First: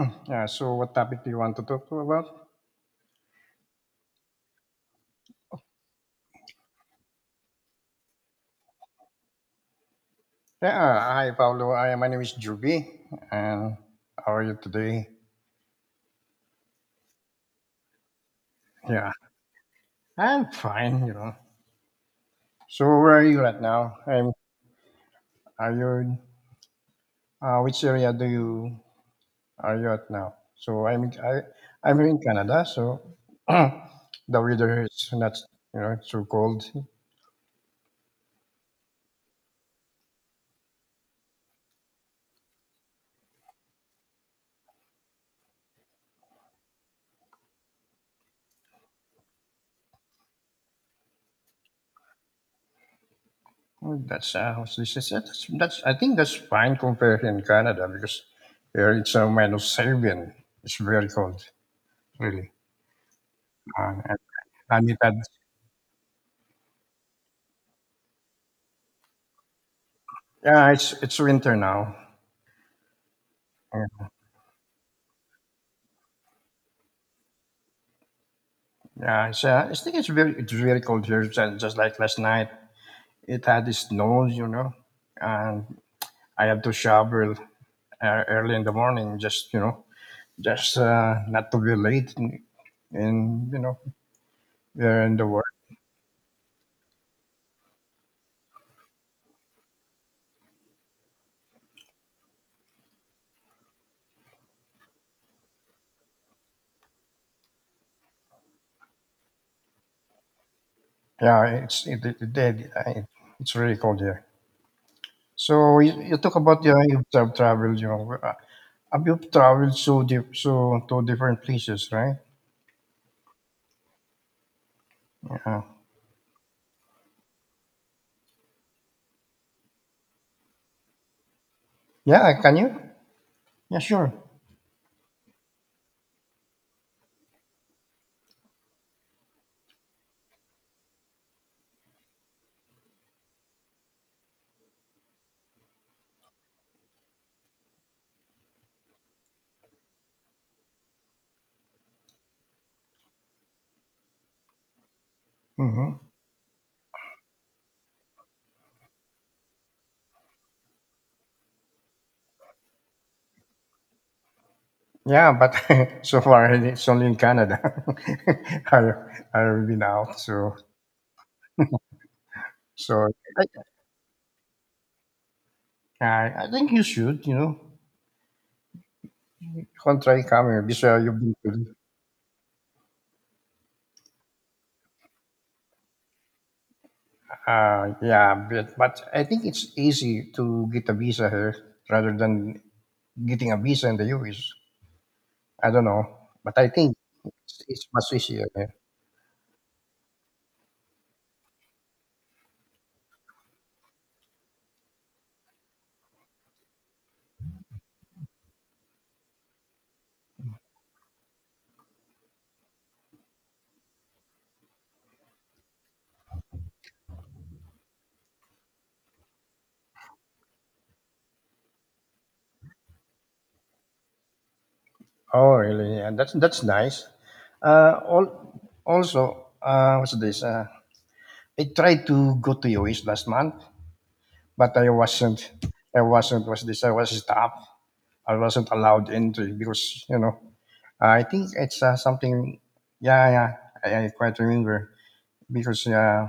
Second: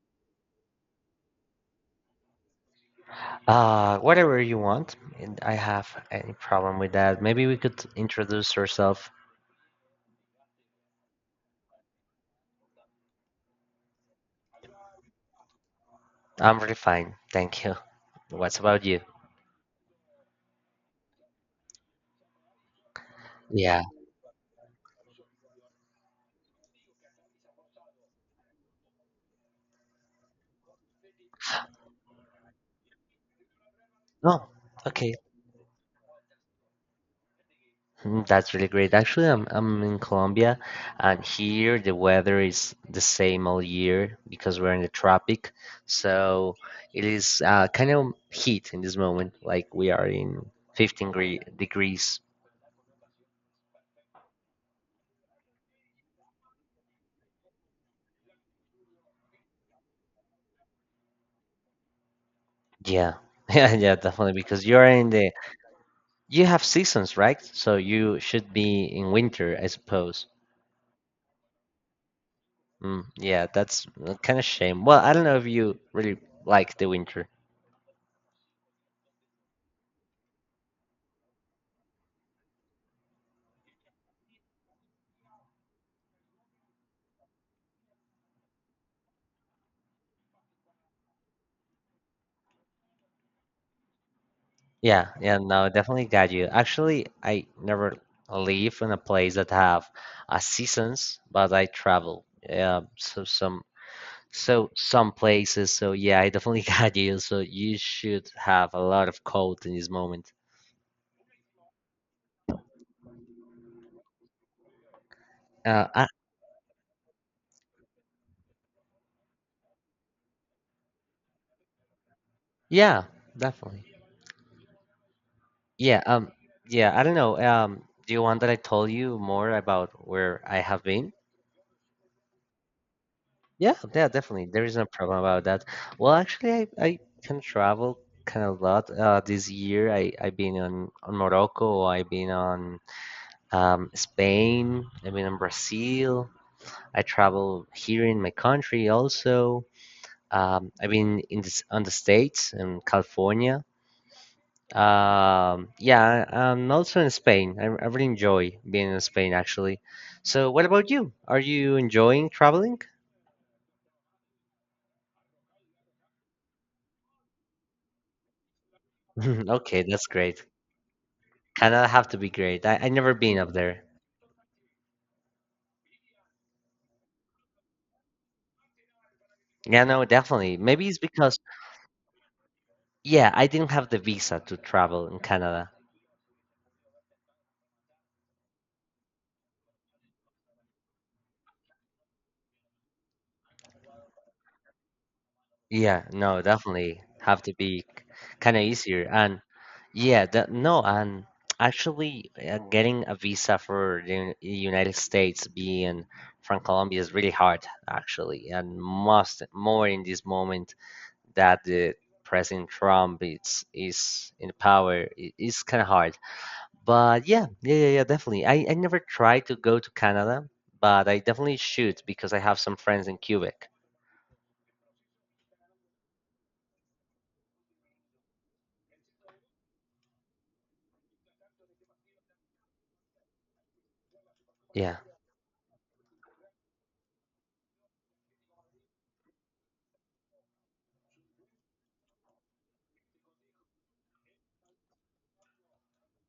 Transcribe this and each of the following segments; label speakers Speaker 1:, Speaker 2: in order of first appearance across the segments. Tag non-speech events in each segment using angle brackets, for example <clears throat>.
Speaker 1: <clears throat> Yeah, so what topic do you want to talk to about?
Speaker 2: Whatever you want. And I have any problem with that. Maybe we could introduce yourself.
Speaker 1: Yeah, hi Pablo. I My name is Juby, and how are you today?
Speaker 2: I'm really fine, thank you. What's about you?
Speaker 1: Yeah, I'm fine. You know. So where are you at
Speaker 2: Yeah.
Speaker 1: now? I'm. Are you? Which area do you are you at now? I'm here in Canada. So <clears throat> the
Speaker 2: Oh,
Speaker 1: weather is
Speaker 2: okay.
Speaker 1: not, you know, it's so cold.
Speaker 2: Mm, that's really great. Actually, I'm in Colombia, and here the weather is the same all year because we're in the tropic. So it is kind of heat in this moment, like we are in 15 gre degrees.
Speaker 1: Well, That's what's this is it. That's I think that's fine compared in Canada because here it's minus seven. It's very cold, really.
Speaker 2: Yeah, <laughs> yeah, yeah,
Speaker 1: And
Speaker 2: definitely. Because you're in
Speaker 1: Trinidad.
Speaker 2: the. You have seasons, right? So you should be in winter, I suppose.
Speaker 1: Yeah, it's winter now.
Speaker 2: Mm, yeah, that's
Speaker 1: Yeah,
Speaker 2: kind of shame. Well, I don't know if you really like the winter.
Speaker 1: I think it's very cold here. Just like last night, it had snow, you know, and I have to shower early in the morning, just, you know, just not to be late, and, you know, there
Speaker 2: Yeah,
Speaker 1: in the
Speaker 2: yeah,
Speaker 1: work.
Speaker 2: no, definitely got you. Actually, I never live in a place that have seasons, but I travel. Yeah, so some places. So yeah, I definitely <laughs> got you. So you should have a lot of cold in this moment.
Speaker 1: Yeah, it did. It's really cold here. So
Speaker 2: Uh, I,
Speaker 1: you talk about, yeah, you've traveled, you know, have you traveled so so to different places, right?
Speaker 2: yeah, definitely.
Speaker 1: Yeah.
Speaker 2: Yeah, yeah, I don't know. Do you want that I told you more about where I have been?
Speaker 1: Yeah, can you?
Speaker 2: Yeah,
Speaker 1: Yeah,
Speaker 2: yeah,
Speaker 1: sure.
Speaker 2: definitely. There is no problem about that. Well, actually, I can travel kind of a lot. This year, I've been on Morocco. I've been on Spain. I've been on Brazil. I travel here in my country also. I've been in this, on the States in California.
Speaker 1: Hmm.
Speaker 2: Yeah, I'm also in Spain. I really enjoy being in Spain, actually. So, what about you? Are you enjoying traveling?
Speaker 1: Yeah, but <laughs> so far it's only in Canada. <laughs> I
Speaker 2: <laughs>
Speaker 1: I've been
Speaker 2: Okay, that's
Speaker 1: out,
Speaker 2: great.
Speaker 1: so
Speaker 2: Canada have to be great. I
Speaker 1: so
Speaker 2: never been
Speaker 1: I,
Speaker 2: up there.
Speaker 1: I think you should, you know,
Speaker 2: Yeah,
Speaker 1: come
Speaker 2: no,
Speaker 1: try
Speaker 2: definitely.
Speaker 1: coming
Speaker 2: Maybe it's
Speaker 1: visa. You've been
Speaker 2: because,
Speaker 1: to,
Speaker 2: yeah, I didn't have the visa to travel in Canada.
Speaker 1: yeah, but I think it's easy to get a visa here rather than getting a visa in the U.S. I don't know,
Speaker 2: Yeah, no,
Speaker 1: but I think
Speaker 2: definitely have to be
Speaker 1: it's much easier
Speaker 2: kind of
Speaker 1: here.
Speaker 2: easier. And yeah, that no, and actually getting a visa for the United States being from Colombia is really hard, actually, and most more in this moment that the President Trump is in power. It's kind of hard, but yeah, yeah, yeah, yeah, definitely. I never tried to go to Canada, but I definitely should because I have some friends in Quebec.
Speaker 1: Oh, really? Yeah, that's nice. Uh, all, Also, what's this? I tried to go to US last month, but I
Speaker 2: Yeah.
Speaker 1: wasn't. I wasn't. Was this? I was stopped. I wasn't allowed entry because, you know, I think it's something. Yeah, yeah. I quite remember because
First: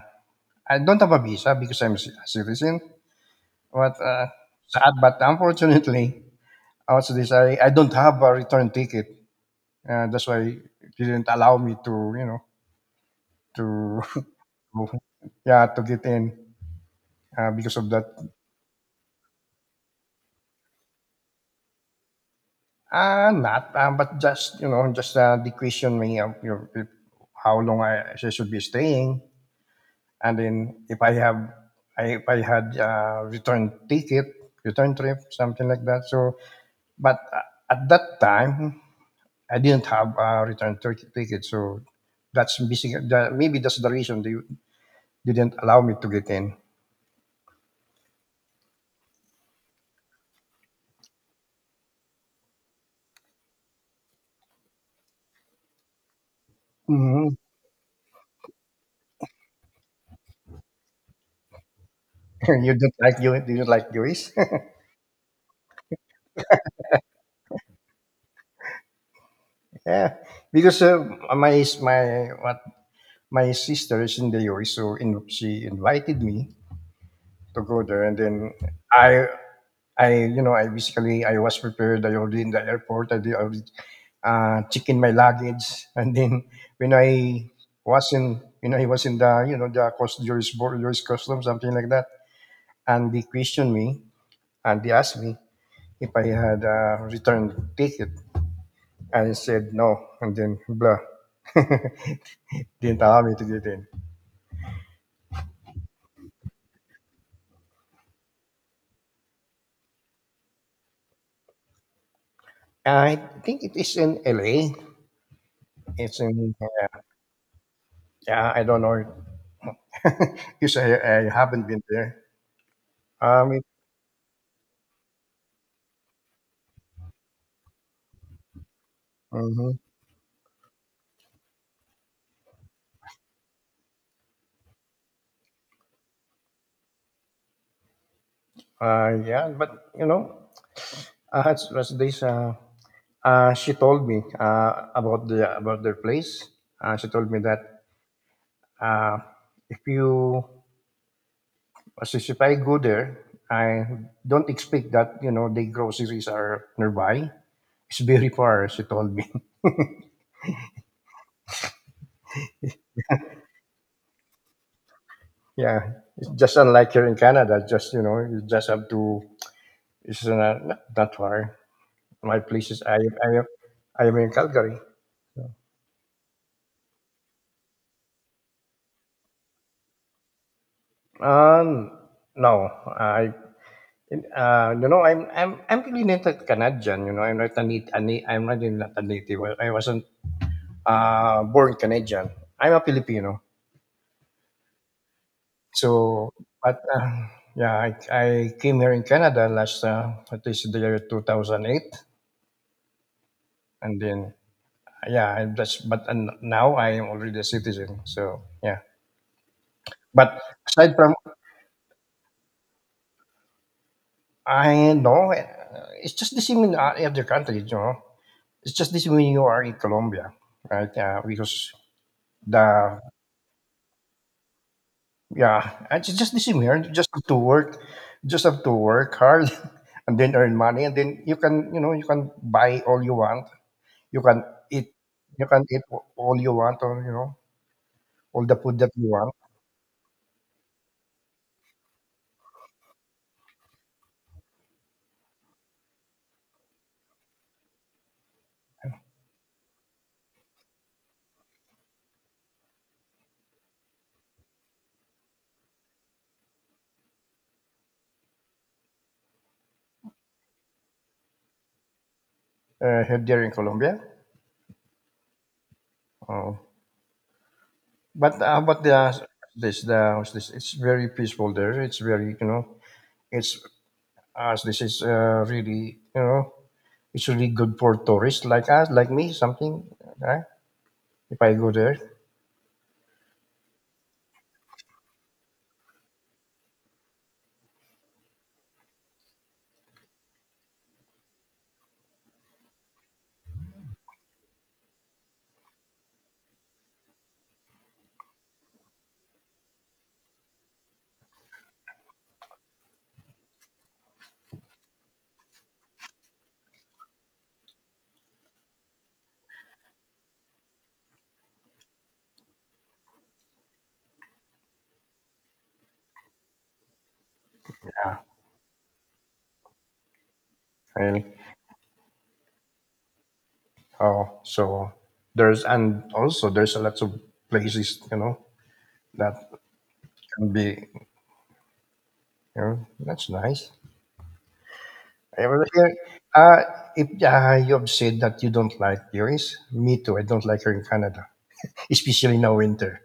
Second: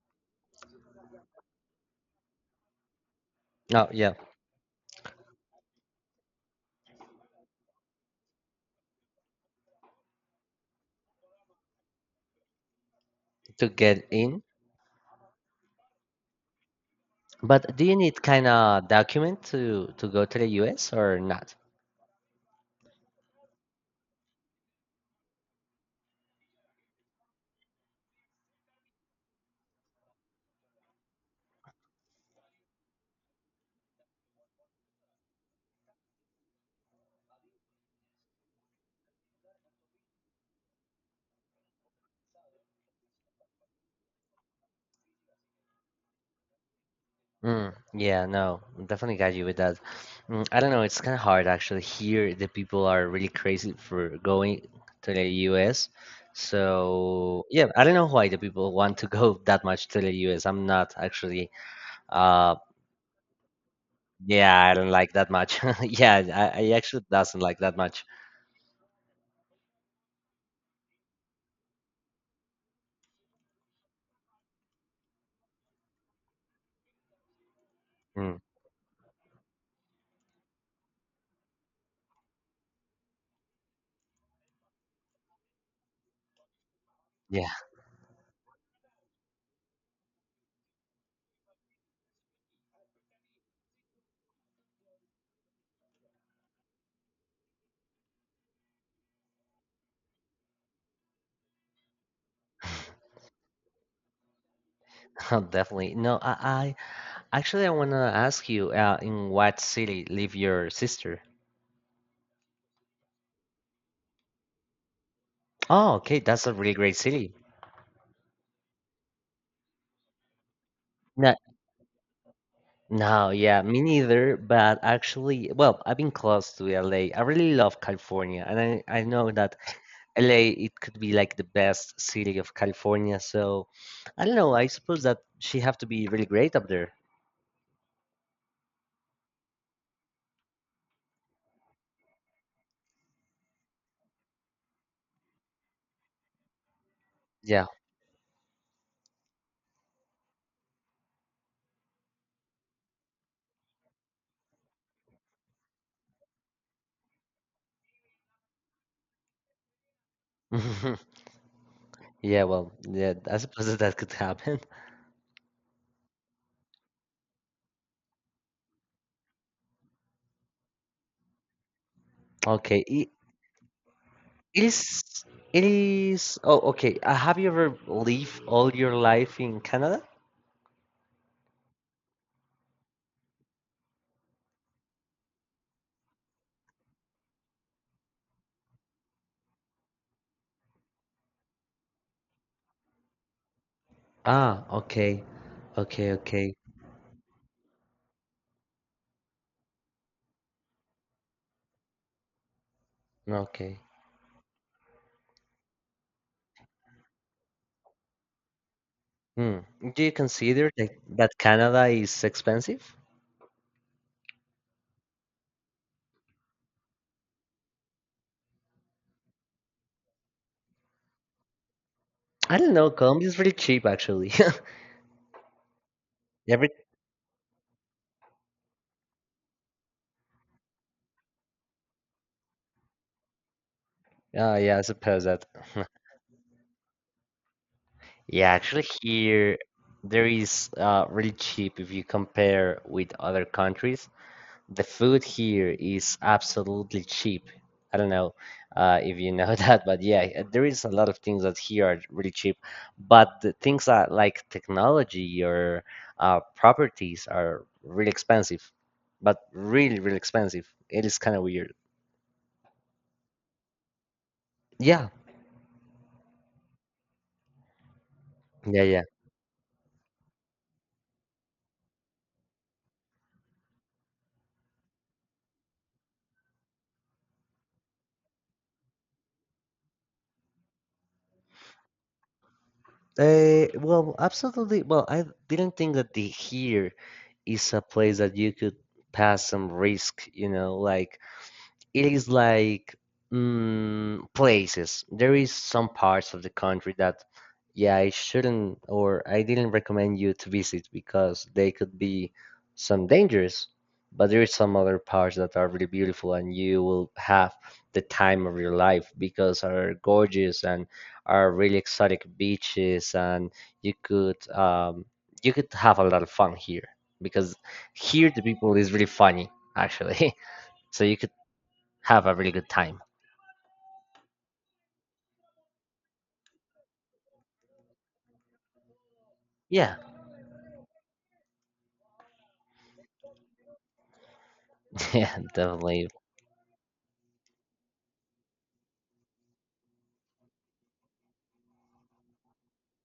Speaker 1: I don't have a visa because I'm a citizen.
Speaker 2: Oh,
Speaker 1: But
Speaker 2: yeah,
Speaker 1: sad, but unfortunately, I don't have a return ticket. That's why it didn't allow me, to you know,
Speaker 2: to
Speaker 1: to
Speaker 2: get in.
Speaker 1: <laughs> yeah, to get in
Speaker 2: But
Speaker 1: because
Speaker 2: do
Speaker 1: of
Speaker 2: you
Speaker 1: that.
Speaker 2: need kind of document to go to the US or not?
Speaker 1: Not, but just, you know, just the question me of your, if, how long I she should be staying, and then if I have, if I had return ticket, return trip, something like that. So, but at that time, I didn't have a return ticket, so that's basically that, maybe that's the reason they didn't allow me to get in.
Speaker 2: Mm, yeah, no, definitely got you with that. Mm, I don't know, it's kind of hard actually. Here, the people are really crazy for going to the US.
Speaker 1: Hmm.
Speaker 2: So, yeah, I don't know why the people want to <laughs> go that much to the US. I'm not actually,
Speaker 1: <laughs>
Speaker 2: uh,
Speaker 1: You don't like Jewish.
Speaker 2: yeah, I don't like that much. <laughs> Yeah, I actually doesn't like that much.
Speaker 1: <laughs> Yeah, because my my what my sister is in the US, so in, she invited me to go there, and
Speaker 2: Mm,
Speaker 1: then I, you know, I basically I was prepared. I already in the airport. I did already check in my luggage, <laughs> and then when
Speaker 2: yeah,
Speaker 1: I was in, you know, he was in the, you know, the cost US border US customs, something like that, and they questioned me, and they asked me if I had a return ticket. I said no, and then blah. <laughs> Didn't allow me to get in.
Speaker 2: <laughs> definitely. No, I, Actually, I want to ask you, in what city live your sister?
Speaker 1: I think it is in LA.
Speaker 2: Oh,
Speaker 1: It's
Speaker 2: okay, that's a
Speaker 1: in,
Speaker 2: really great
Speaker 1: yeah,
Speaker 2: city.
Speaker 1: yeah, I don't know. <laughs> Because I
Speaker 2: No,
Speaker 1: haven't been there.
Speaker 2: no,
Speaker 1: Um,
Speaker 2: yeah,
Speaker 1: it-
Speaker 2: me neither. But actually, well, I've been close to LA. I really love California, and I know that
Speaker 1: mhm.
Speaker 2: LA it could be like the best city of California. So I don't know. I suppose that she have to be really great up there.
Speaker 1: Yeah, but, you know, uh, it's, was this, uh, she told me about the about their place. She told me
Speaker 2: Yeah.
Speaker 1: that uh, if you, as if I go there, I don't expect that, you know, the groceries are nearby. It's very far, she told me. <laughs>
Speaker 2: <laughs> Yeah, well, yeah, I suppose that, that could happen.
Speaker 1: Yeah, it's just unlike here in Canada. Just, you know, you just have to. It's not not, not far. My
Speaker 2: <laughs>
Speaker 1: place is
Speaker 2: Okay,
Speaker 1: I am I am, I am in
Speaker 2: it
Speaker 1: Calgary.
Speaker 2: is. It is. Oh, okay. Have you ever lived all your life in Canada?
Speaker 1: Um, no, I you know, I'm really not a Canadian. You know, I'm not a I'm not, really not a native. I wasn't born Canadian. I'm a Filipino.
Speaker 2: Ah, okay, okay,
Speaker 1: So,
Speaker 2: okay,
Speaker 1: but yeah, I came here in Canada last at least the year 2008,
Speaker 2: okay.
Speaker 1: and then yeah, I just but and now I am already a citizen. So yeah,
Speaker 2: Hmm. Do you
Speaker 1: but
Speaker 2: consider that,
Speaker 1: aside from
Speaker 2: that Canada is expensive?
Speaker 1: I know. Uh, it's just the same in other countries, you know. It's just the same when you are in Colombia, right? Because
Speaker 2: I don't know.
Speaker 1: the
Speaker 2: Colombia is really cheap, actually. <laughs>
Speaker 1: Yeah, and it's just the same
Speaker 2: Every.
Speaker 1: here. You just have to work, you just have to work hard, <laughs> and then earn money, and then you can, you know, you can buy all you want. You can
Speaker 2: Yeah, I
Speaker 1: eat,
Speaker 2: suppose that.
Speaker 1: you can eat
Speaker 2: <laughs>
Speaker 1: all you want, or, you know, all
Speaker 2: Yeah,
Speaker 1: the food
Speaker 2: actually,
Speaker 1: that you want
Speaker 2: here there is really cheap if you compare with other countries. The food here is absolutely cheap. I don't know if you know <laughs> that, but yeah, there is a lot of things that here are really cheap. But the things that like technology or properties are really expensive, but really, really expensive. It is kind of weird.
Speaker 1: here there in Colombia.
Speaker 2: Yeah,
Speaker 1: Oh, but
Speaker 2: yeah, yeah.
Speaker 1: the this the what's this? It's very peaceful there. It's very, you know, it's as this is really, you know, it's really good for tourists like us, like me, something, right? If I go there,
Speaker 2: Well, absolutely. Well, I didn't think that the here is a place that you could pass some risk, like it is like places. There is some parts of the country that, yeah, I shouldn't or I didn't recommend you to visit because they could be some dangerous. But there is some other parts that are really beautiful, and you will have the time of your life because are gorgeous and are really exotic beaches, and you could um, you could have a lot of fun here because
Speaker 1: yeah,
Speaker 2: here the people is really funny actually. <laughs> So you
Speaker 1: really.
Speaker 2: could have a really good time.
Speaker 1: Oh, so there's, and also there's a lot of places, you know, that
Speaker 2: Yeah,
Speaker 1: can be, you know, that's nice.
Speaker 2: <laughs> yeah,
Speaker 1: I was here.
Speaker 2: definitely.
Speaker 1: Uh, if you have said that you don't like tourists, me too. I don't like her in Canada, <laughs> especially now winter.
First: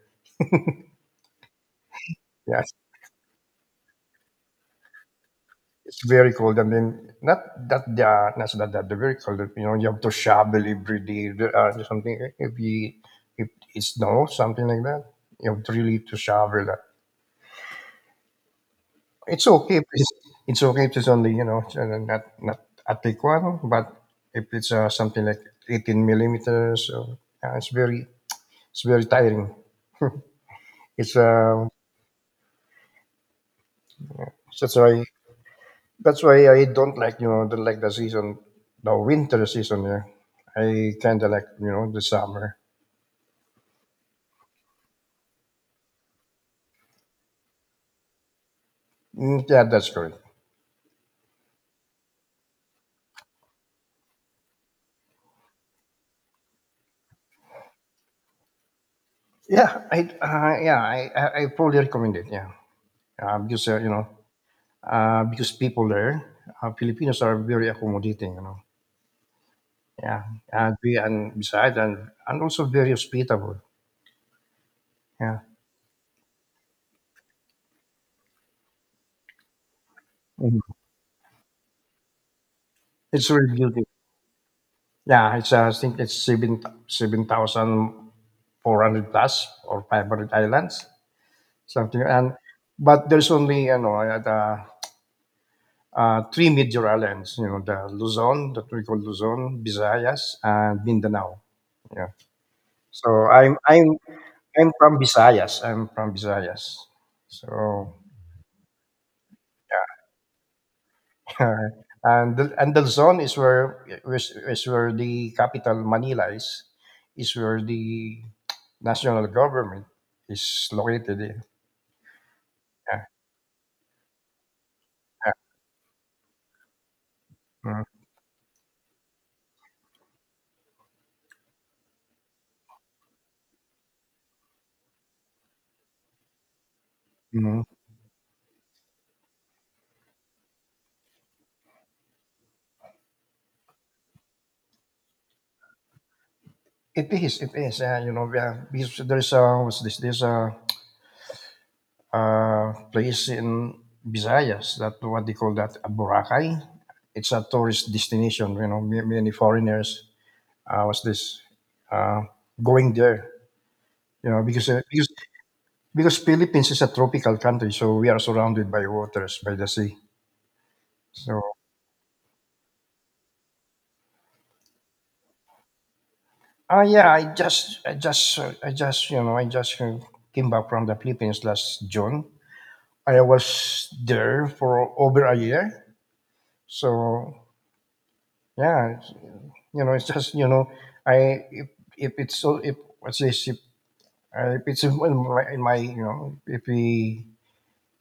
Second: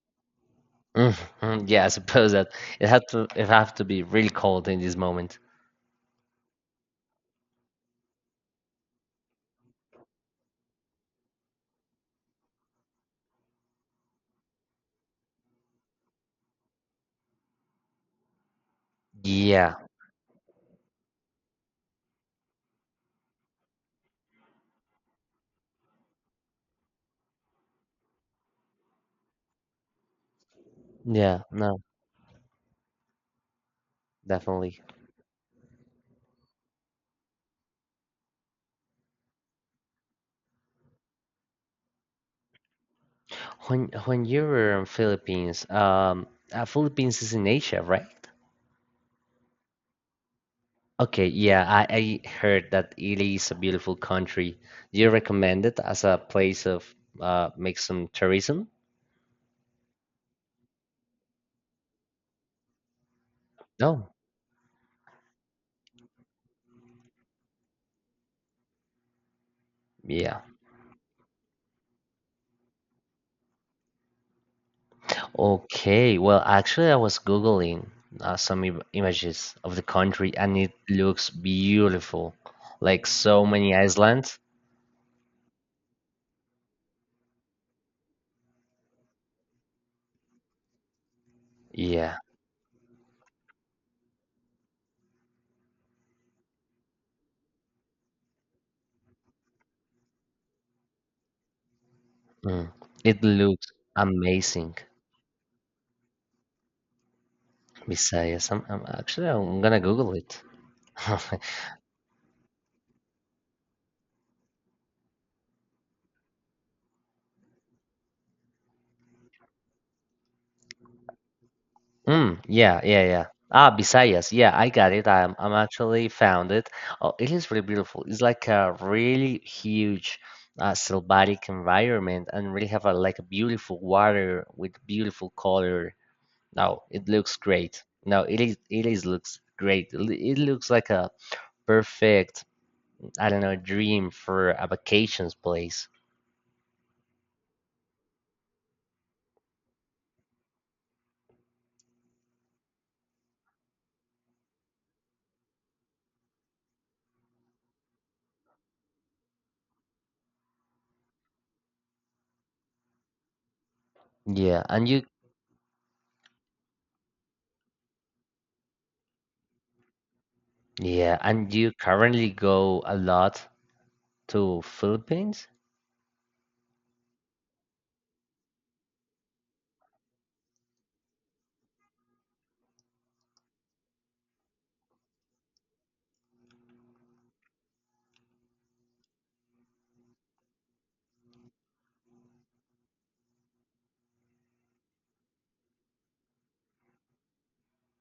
Speaker 2: Mhm, yeah, I suppose that
Speaker 1: Yeah,
Speaker 2: it have to be really cold in this moment.
Speaker 1: it's very cold. I mean, not that they are not so that they're very cold. You know, you have to shovel every day, something. If we if it snows, something like that, you have to really to shovel that. It's okay.
Speaker 2: Yeah,
Speaker 1: If it's, it's okay if it's only, you know, it's not Atiquan, but if it's something like 18 millimeters, so, uh, it's very it's very tiring. It's
Speaker 2: yeah, no,
Speaker 1: so that's
Speaker 2: definitely.
Speaker 1: why I don't like, you know, don't like the season, the winter season. Yeah, I kind of like, you know, the summer.
Speaker 2: When you were in Philippines, Philippines is in Asia, right?
Speaker 1: Mm, yeah, that's correct.
Speaker 2: Okay, yeah, I heard that Italy is a beautiful country. Do you recommend it as a place of make some tourism?
Speaker 1: Yeah, I yeah I probably recommend it. Yeah, because you know,
Speaker 2: No,
Speaker 1: because people there, Filipinos are very accommodating. You know, yeah,
Speaker 2: yeah.
Speaker 1: and we and besides and also very hospitable. Yeah.
Speaker 2: Okay, well, actually, I was Googling some im images of the country and
Speaker 1: Mhm.
Speaker 2: it looks beautiful. Like
Speaker 1: It's
Speaker 2: so
Speaker 1: really
Speaker 2: many
Speaker 1: beautiful.
Speaker 2: islands.
Speaker 1: Yeah, it's I think it's seven thousand four hundred plus or 500 islands something.
Speaker 2: Yeah,
Speaker 1: And but there's only, you know, three major islands, you know, the Luzon, that we call Luzon, Visayas, and Mindanao. Yeah.
Speaker 2: mm, it
Speaker 1: So
Speaker 2: looks
Speaker 1: I'm
Speaker 2: amazing.
Speaker 1: from Visayas. I'm from Visayas. So
Speaker 2: Besides, I'm actually, I'm gonna Google it. <laughs>
Speaker 1: <laughs> and the Luzon is where is where the capital Manila is where the national government is located.
Speaker 2: Mm, yeah,
Speaker 1: Yeah.
Speaker 2: yeah, yeah. Ah, Visayas. Yeah, I got it.
Speaker 1: Yeah.
Speaker 2: I'm actually found it. Oh, it is really
Speaker 1: Mhm.
Speaker 2: beautiful. It's like a really huge, sylvatic environment, and really have a like a beautiful water with beautiful color. No, it looks
Speaker 1: Mhm.
Speaker 2: great. No, it is looks great. It looks like a perfect, I don't know, dream for a vacations place.
Speaker 1: It is. It is. You know, yeah, because there's a what's this? there's a place in Visayas. That what they call that Boracay. It's a tourist destination. You know, many foreigners. What's this? Uh, going there. You know,
Speaker 2: Yeah,
Speaker 1: because
Speaker 2: and you,
Speaker 1: because Philippines is a tropical country, so we are surrounded by waters, by the sea.
Speaker 2: yeah,
Speaker 1: So,
Speaker 2: and you currently go a lot to Philippines?
Speaker 1: ah, yeah, you know, I just came back from the Philippines last June. I was there for over a year. So yeah, it's, you know, it's just, you know, I if it's so if what's this if it's in my, in my, you know,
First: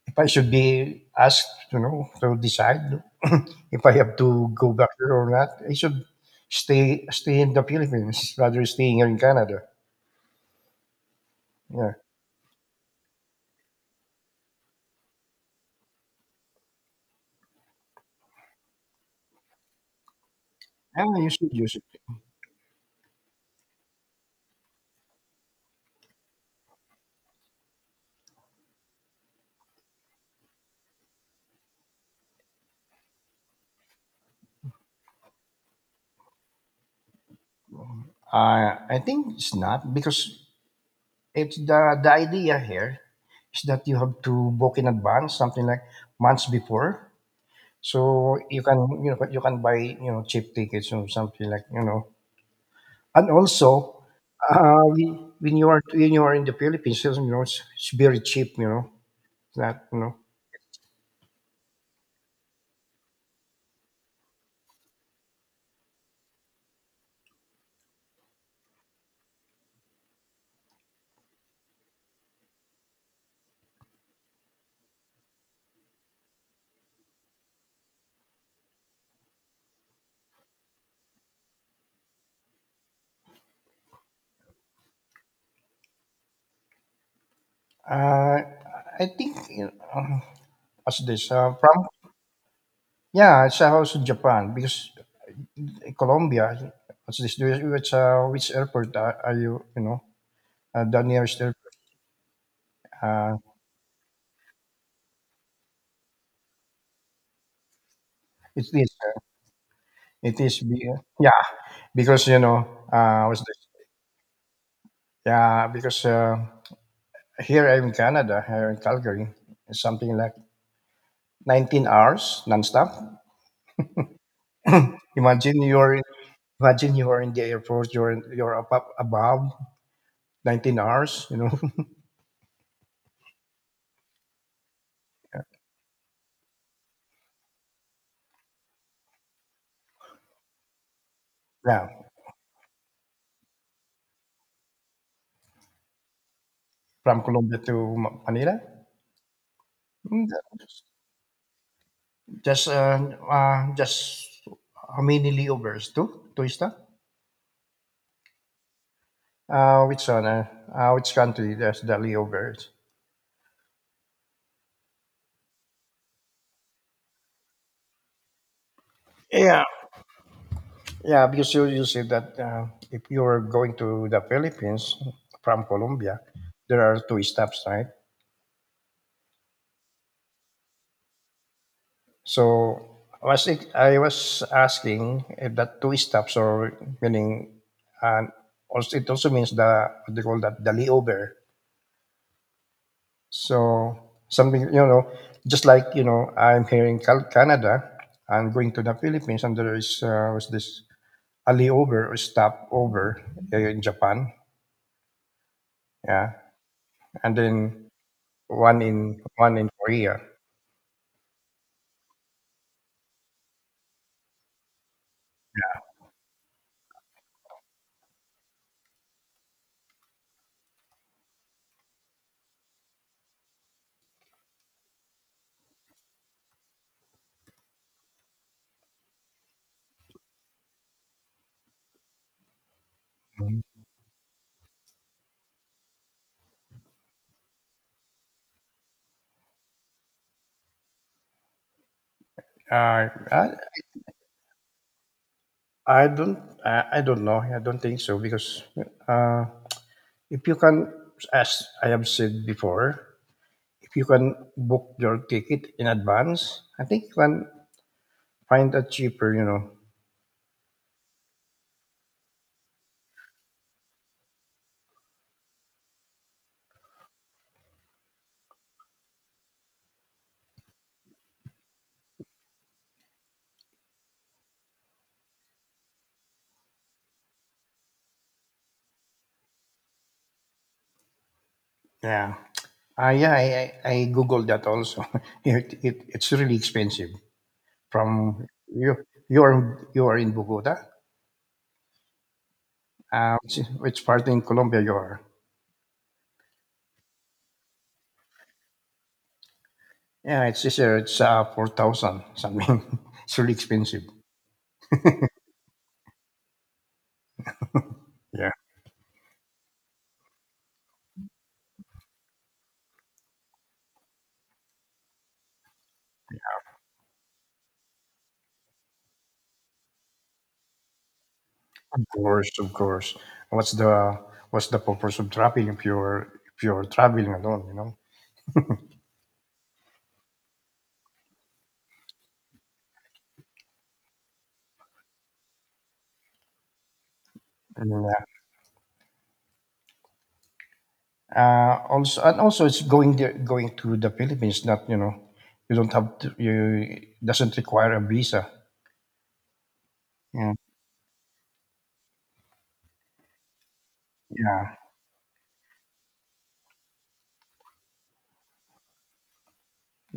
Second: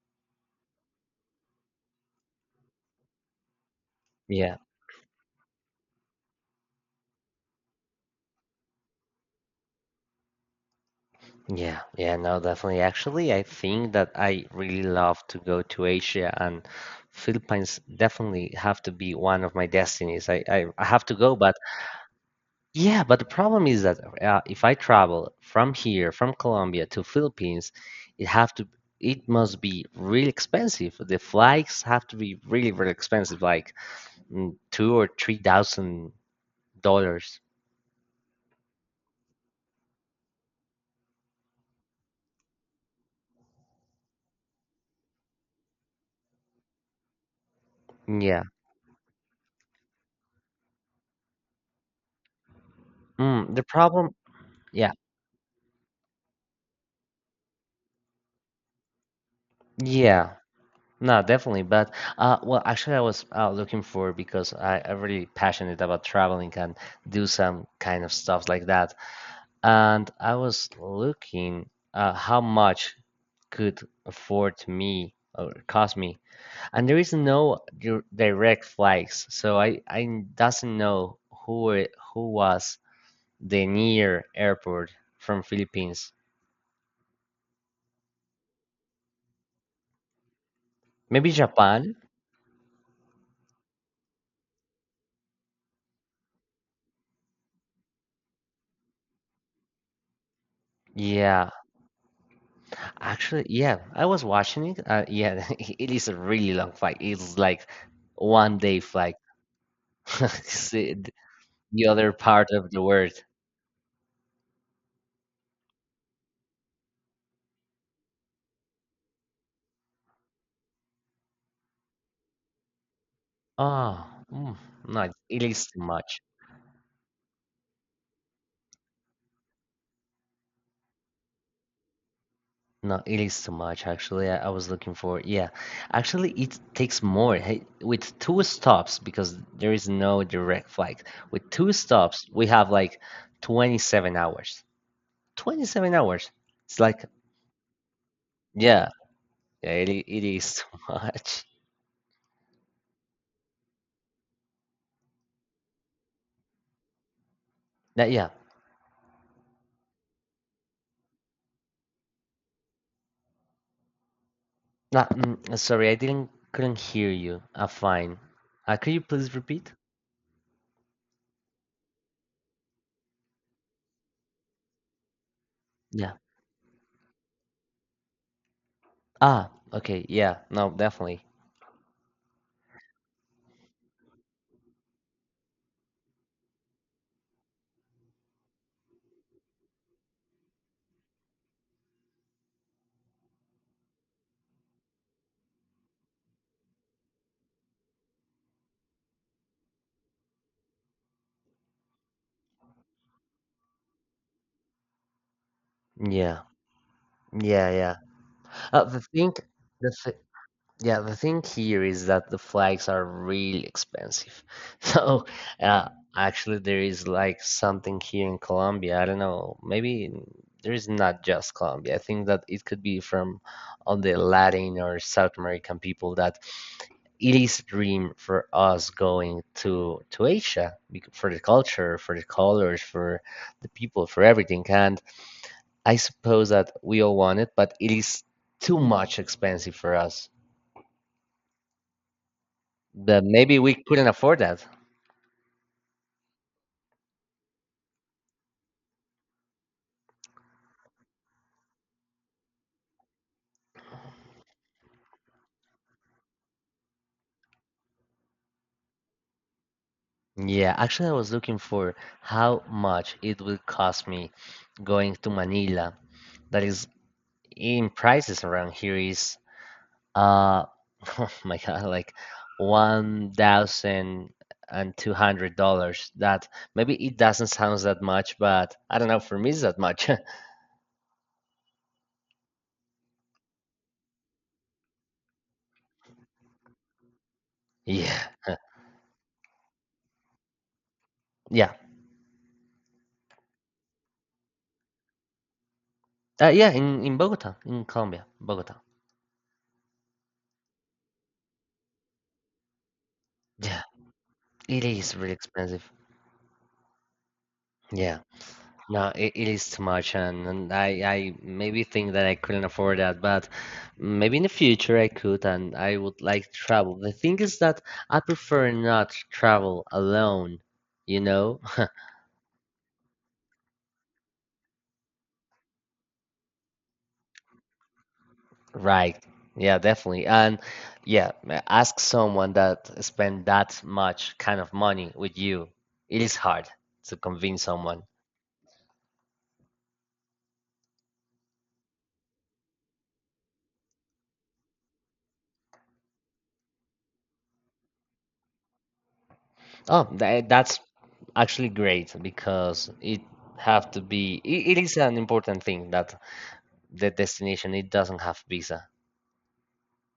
Speaker 1: if I should be asked, you know, to decide <clears throat> if I have to
Speaker 2: Yeah.
Speaker 1: go back there or not, I should stay in the Philippines rather than staying here in Canada.
Speaker 2: Yeah,
Speaker 1: Yeah,
Speaker 2: yeah, no, definitely. Actually, I think that I really love to go to Asia and Philippines definitely have to be one of my destinies. I have to
Speaker 1: and you
Speaker 2: go,
Speaker 1: should
Speaker 2: but
Speaker 1: use it.
Speaker 2: yeah, but the problem is that if I travel from here, from Colombia to Philippines, it have to it must be really expensive. The flights have to be really, really expensive, like two or three thousand dollars.
Speaker 1: I think it's not because it's the idea here is that you have to book in advance, something like months before, so
Speaker 2: Yeah.
Speaker 1: you can, you know, you can buy, you know, cheap tickets or something like, you know. And
Speaker 2: Mm, the
Speaker 1: also,
Speaker 2: problem, yeah.
Speaker 1: when when you are in the Philippines, you know, it's very cheap. You know that, you know.
Speaker 2: Yeah, no, definitely. But well, actually, I was looking for because I'm really passionate about traveling and do some kind of stuff like that. And I was looking how much could afford me or cost me. And there is no direct flights, so I doesn't know who was the near airport from Philippines.
Speaker 1: Uh, I think, you know, as this
Speaker 2: Maybe
Speaker 1: from
Speaker 2: Japan.
Speaker 1: yeah, it's also Japan because Colombia. What's this? There is- which which airport are you? You know, the nearest
Speaker 2: Yeah,
Speaker 1: airport. Uh,
Speaker 2: actually, yeah, I was watching it. Yeah, <laughs> it is a really long flight. It's like one
Speaker 1: it
Speaker 2: day
Speaker 1: is.
Speaker 2: flight.
Speaker 1: Uh,
Speaker 2: <laughs>
Speaker 1: it is. be-
Speaker 2: See,
Speaker 1: Yeah,
Speaker 2: the other
Speaker 1: because, you
Speaker 2: part
Speaker 1: know,
Speaker 2: of the world.
Speaker 1: What's this? yeah, because. Here I'm in Canada, here in Calgary. It's something like 19 hours nonstop.
Speaker 2: Oh, mm, no,
Speaker 1: <clears throat>
Speaker 2: it
Speaker 1: imagine
Speaker 2: is too
Speaker 1: you're in,
Speaker 2: much.
Speaker 1: imagine you are in the airport. You're up, up above 19 hours. You know,
Speaker 2: No, it is too much. Actually, I was looking for. Yeah, actually, it takes more hey, with two stops because there is no direct flight. With two
Speaker 1: <laughs> yeah,
Speaker 2: stops, we have like 27 hours. 27 hours. It's like,
Speaker 1: from Colombia to Manila.
Speaker 2: yeah, yeah, it
Speaker 1: Mm,
Speaker 2: is too <laughs> much.
Speaker 1: just just how many layovers? Two, two is that?
Speaker 2: That, yeah.
Speaker 1: Which one? Which country? That's the layovers.
Speaker 2: Sorry, I didn't couldn't hear you. Fine. Could you please
Speaker 1: Yeah,
Speaker 2: repeat?
Speaker 1: yeah, because you said that if you're going to the Philippines from
Speaker 2: Yeah.
Speaker 1: Colombia, there are two stops, right?
Speaker 2: Ah, okay. Yeah. No, definitely.
Speaker 1: So was it, I was asking if that two stops are meaning, and also, it also means the, what they call that, the layover. So something, you know, just like, you know, I'm here in Canada, I'm going to the Philippines and there is, was this a layover or stop over in Japan. Yeah.
Speaker 2: Yeah.
Speaker 1: And
Speaker 2: Yeah,
Speaker 1: then
Speaker 2: yeah.
Speaker 1: One
Speaker 2: The
Speaker 1: in
Speaker 2: thing,
Speaker 1: one in
Speaker 2: the
Speaker 1: Korea.
Speaker 2: Yeah, the thing here is that the flags are really expensive. <laughs> So, uh, actually, there is like something here in Colombia. I don't know. Maybe there is not just Colombia. I think that it could be from all the Latin or South American people that it is a dream for us going to Asia for the culture, for the colors, for
Speaker 1: Mhm.
Speaker 2: the people, for everything. And I suppose that we all want it, but it is too much expensive for us.
Speaker 1: Uh,
Speaker 2: But
Speaker 1: I
Speaker 2: maybe we couldn't afford that.
Speaker 1: I don't know. I don't think so because uh, if you can, as I have said before, if you can book your ticket in advance, I think you can find a cheaper. You know,
Speaker 2: Yeah, actually, I was looking for how much it would cost me going to Manila. That is in prices around here is uh <laughs> oh my God, like $1,200. That maybe it doesn't sound that much, but I don't know. For me, it's that much. <laughs>
Speaker 1: yeah. Yeah, I googled that also. <laughs> It's really expensive.
Speaker 2: Yeah,
Speaker 1: From
Speaker 2: <laughs>
Speaker 1: you, you are in Bogota.
Speaker 2: yeah,
Speaker 1: Which part in Colombia you are?
Speaker 2: yeah. In Bogota, in Colombia, Bogota.
Speaker 1: Yeah, it's just it's 4,000 something. <laughs> It's really
Speaker 2: Yeah,
Speaker 1: expensive.
Speaker 2: it is really expensive. Yeah.
Speaker 1: Yeah,
Speaker 2: No, it is too much, and I maybe think that I couldn't afford that, but maybe in the future I could, and I would like to travel. The thing is that I prefer not to travel alone, you know? <laughs>
Speaker 1: of course, of course. What's the what's the purpose of traveling if you're traveling alone? You know.
Speaker 2: Right. Yeah, definitely. And yeah, ask someone that spend that much kind of money with you. It is hard to convince someone.
Speaker 1: Yeah. Also, it's going there, going to the Philippines. Not you don't have to, you doesn't require a visa.
Speaker 2: Oh,
Speaker 1: Yeah,
Speaker 2: that's actually great because it have to be
Speaker 1: yeah,
Speaker 2: it, it is an important thing that the destination. It doesn't have visa.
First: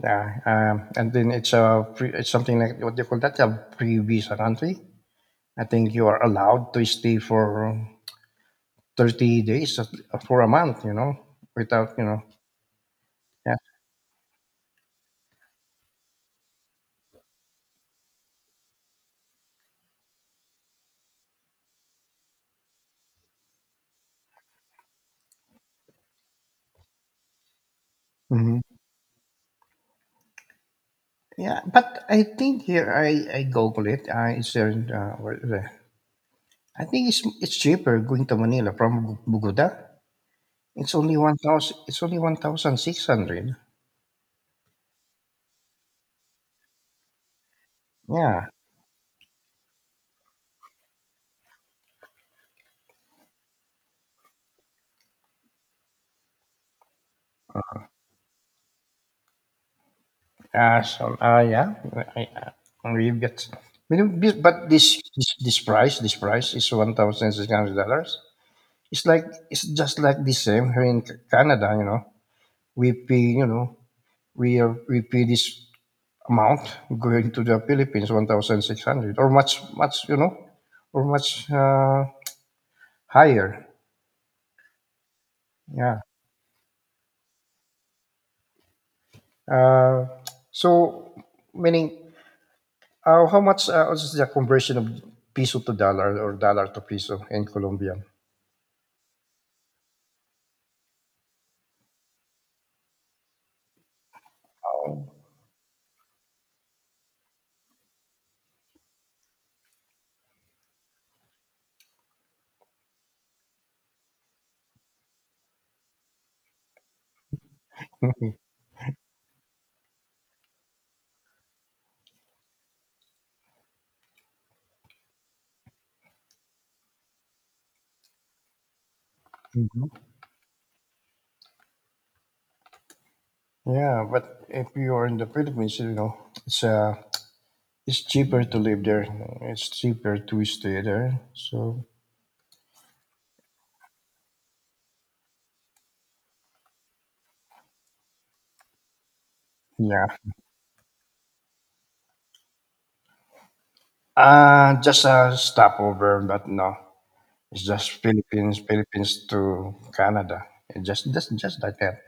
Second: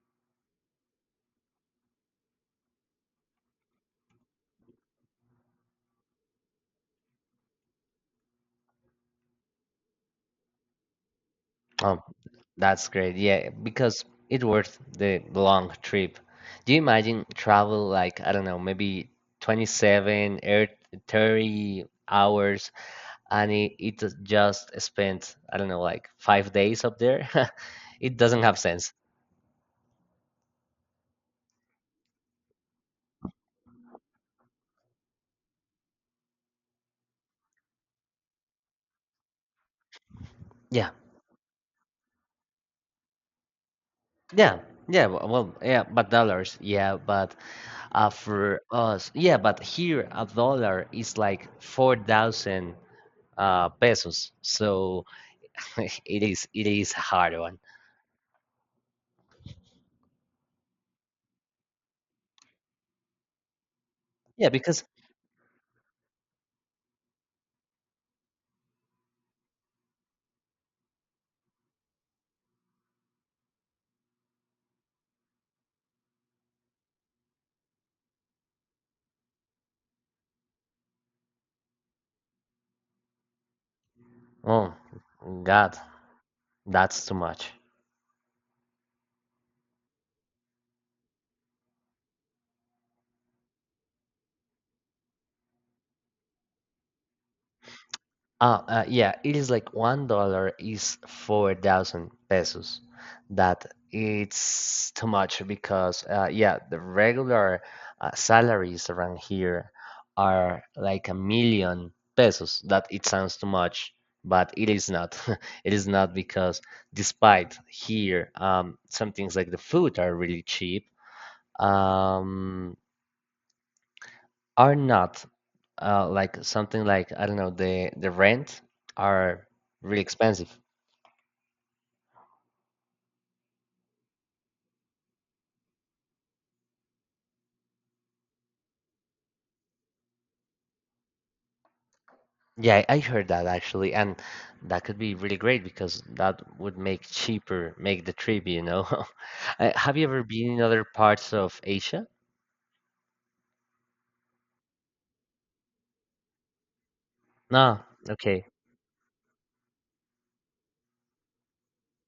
Speaker 1: yeah. And then it's a it's something like what they call that, a pre visa country. I think you are allowed to stay for 30 days for a month, without,
Speaker 2: Oh, that's great. Yeah,
Speaker 1: yeah.
Speaker 2: because it worth the long trip. Do you imagine travel like, I don't know, maybe 27 or 30 hours and it is just spent, I don't know, like 5 days up there? <laughs> It doesn't
Speaker 1: Hmm.
Speaker 2: have sense.
Speaker 1: Yeah, but I think here I Google it. It's where is it? I think it's cheaper going to Manila from Bugoda.
Speaker 2: Yeah,
Speaker 1: It's only 1,000. It's only 1,600.
Speaker 2: yeah, yeah. Well, yeah, but dollars, yeah, but
Speaker 1: Yeah.
Speaker 2: for us, yeah, but here a dollar is like 4,000 pesos. So <laughs> it is a hard one.
Speaker 1: So I, you get.
Speaker 2: Yeah,
Speaker 1: But
Speaker 2: because
Speaker 1: this price this price is $1,600. It's like it's just like the same here in Canada. You know, we pay, you know, we pay this amount going to the Philippines, 1,600 or much, much, or much higher.
Speaker 2: oh God,
Speaker 1: Yeah.
Speaker 2: that's too much.
Speaker 1: Uh, so, meaning, how much is the conversion of peso to dollar or dollar to peso in Colombian?
Speaker 2: Yeah, it is like $1 is 4,000 pesos. That it's too
Speaker 1: Oh.
Speaker 2: much because yeah, the regular salaries around here are like a million pesos. That it sounds too much, but it is not. <laughs> It is not because despite here,
Speaker 1: <laughs>
Speaker 2: some things like the food are really cheap. Um, are not like something like I don't know the rent are
Speaker 1: Mhm.
Speaker 2: really expensive.
Speaker 1: Yeah, but if you are in the Philippines, it's cheaper to live there. It's cheaper to stay there. So
Speaker 2: Yeah, I heard that actually, and that could be really great because that would make cheaper make the trip. <laughs> Have
Speaker 1: yeah.
Speaker 2: you ever been in other parts of Asia?
Speaker 1: Just a stopover, but no, it's
Speaker 2: No,
Speaker 1: just
Speaker 2: okay.
Speaker 1: Philippines to Canada. It just like that.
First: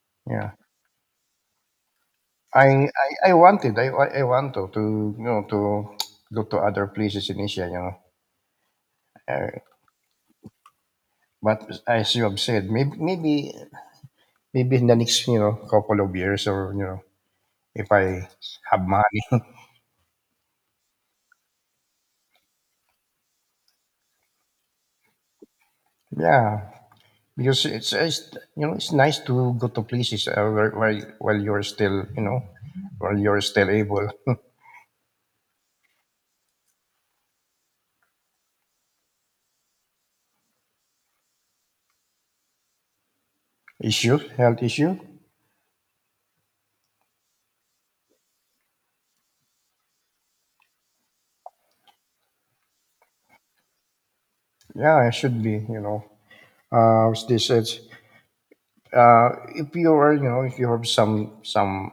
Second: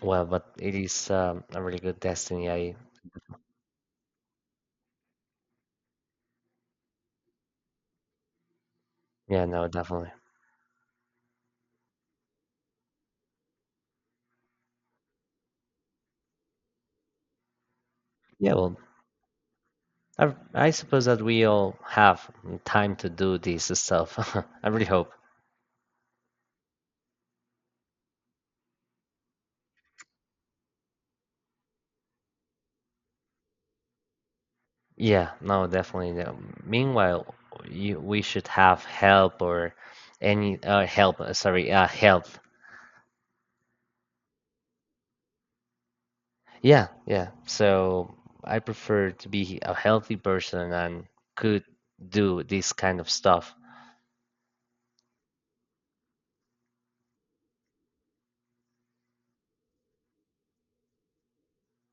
Speaker 2: Well,
Speaker 1: Yeah,
Speaker 2: but it is a really good destiny. I
Speaker 1: I want to to go to other places in Asia, you know.
Speaker 2: Yeah,
Speaker 1: Uh,
Speaker 2: no, definitely.
Speaker 1: but as you have said, maybe in the next, couple of years, or if I
Speaker 2: Yeah, well,
Speaker 1: have money. <laughs>
Speaker 2: I I suppose that we all have time to do this stuff. <laughs> I really hope.
Speaker 1: Yeah. Because it's you know it's nice to go to places where, while you're still, while you're still able.
Speaker 2: Yeah, no, definitely. No. Meanwhile, we should have help or any help. Sorry, help.
Speaker 1: Issue, health issue.
Speaker 2: Yeah, yeah. So I prefer to be a healthy person and could do this kind of stuff.
Speaker 1: Yeah, it should be. You know, as they said, uh, if you are, if you have some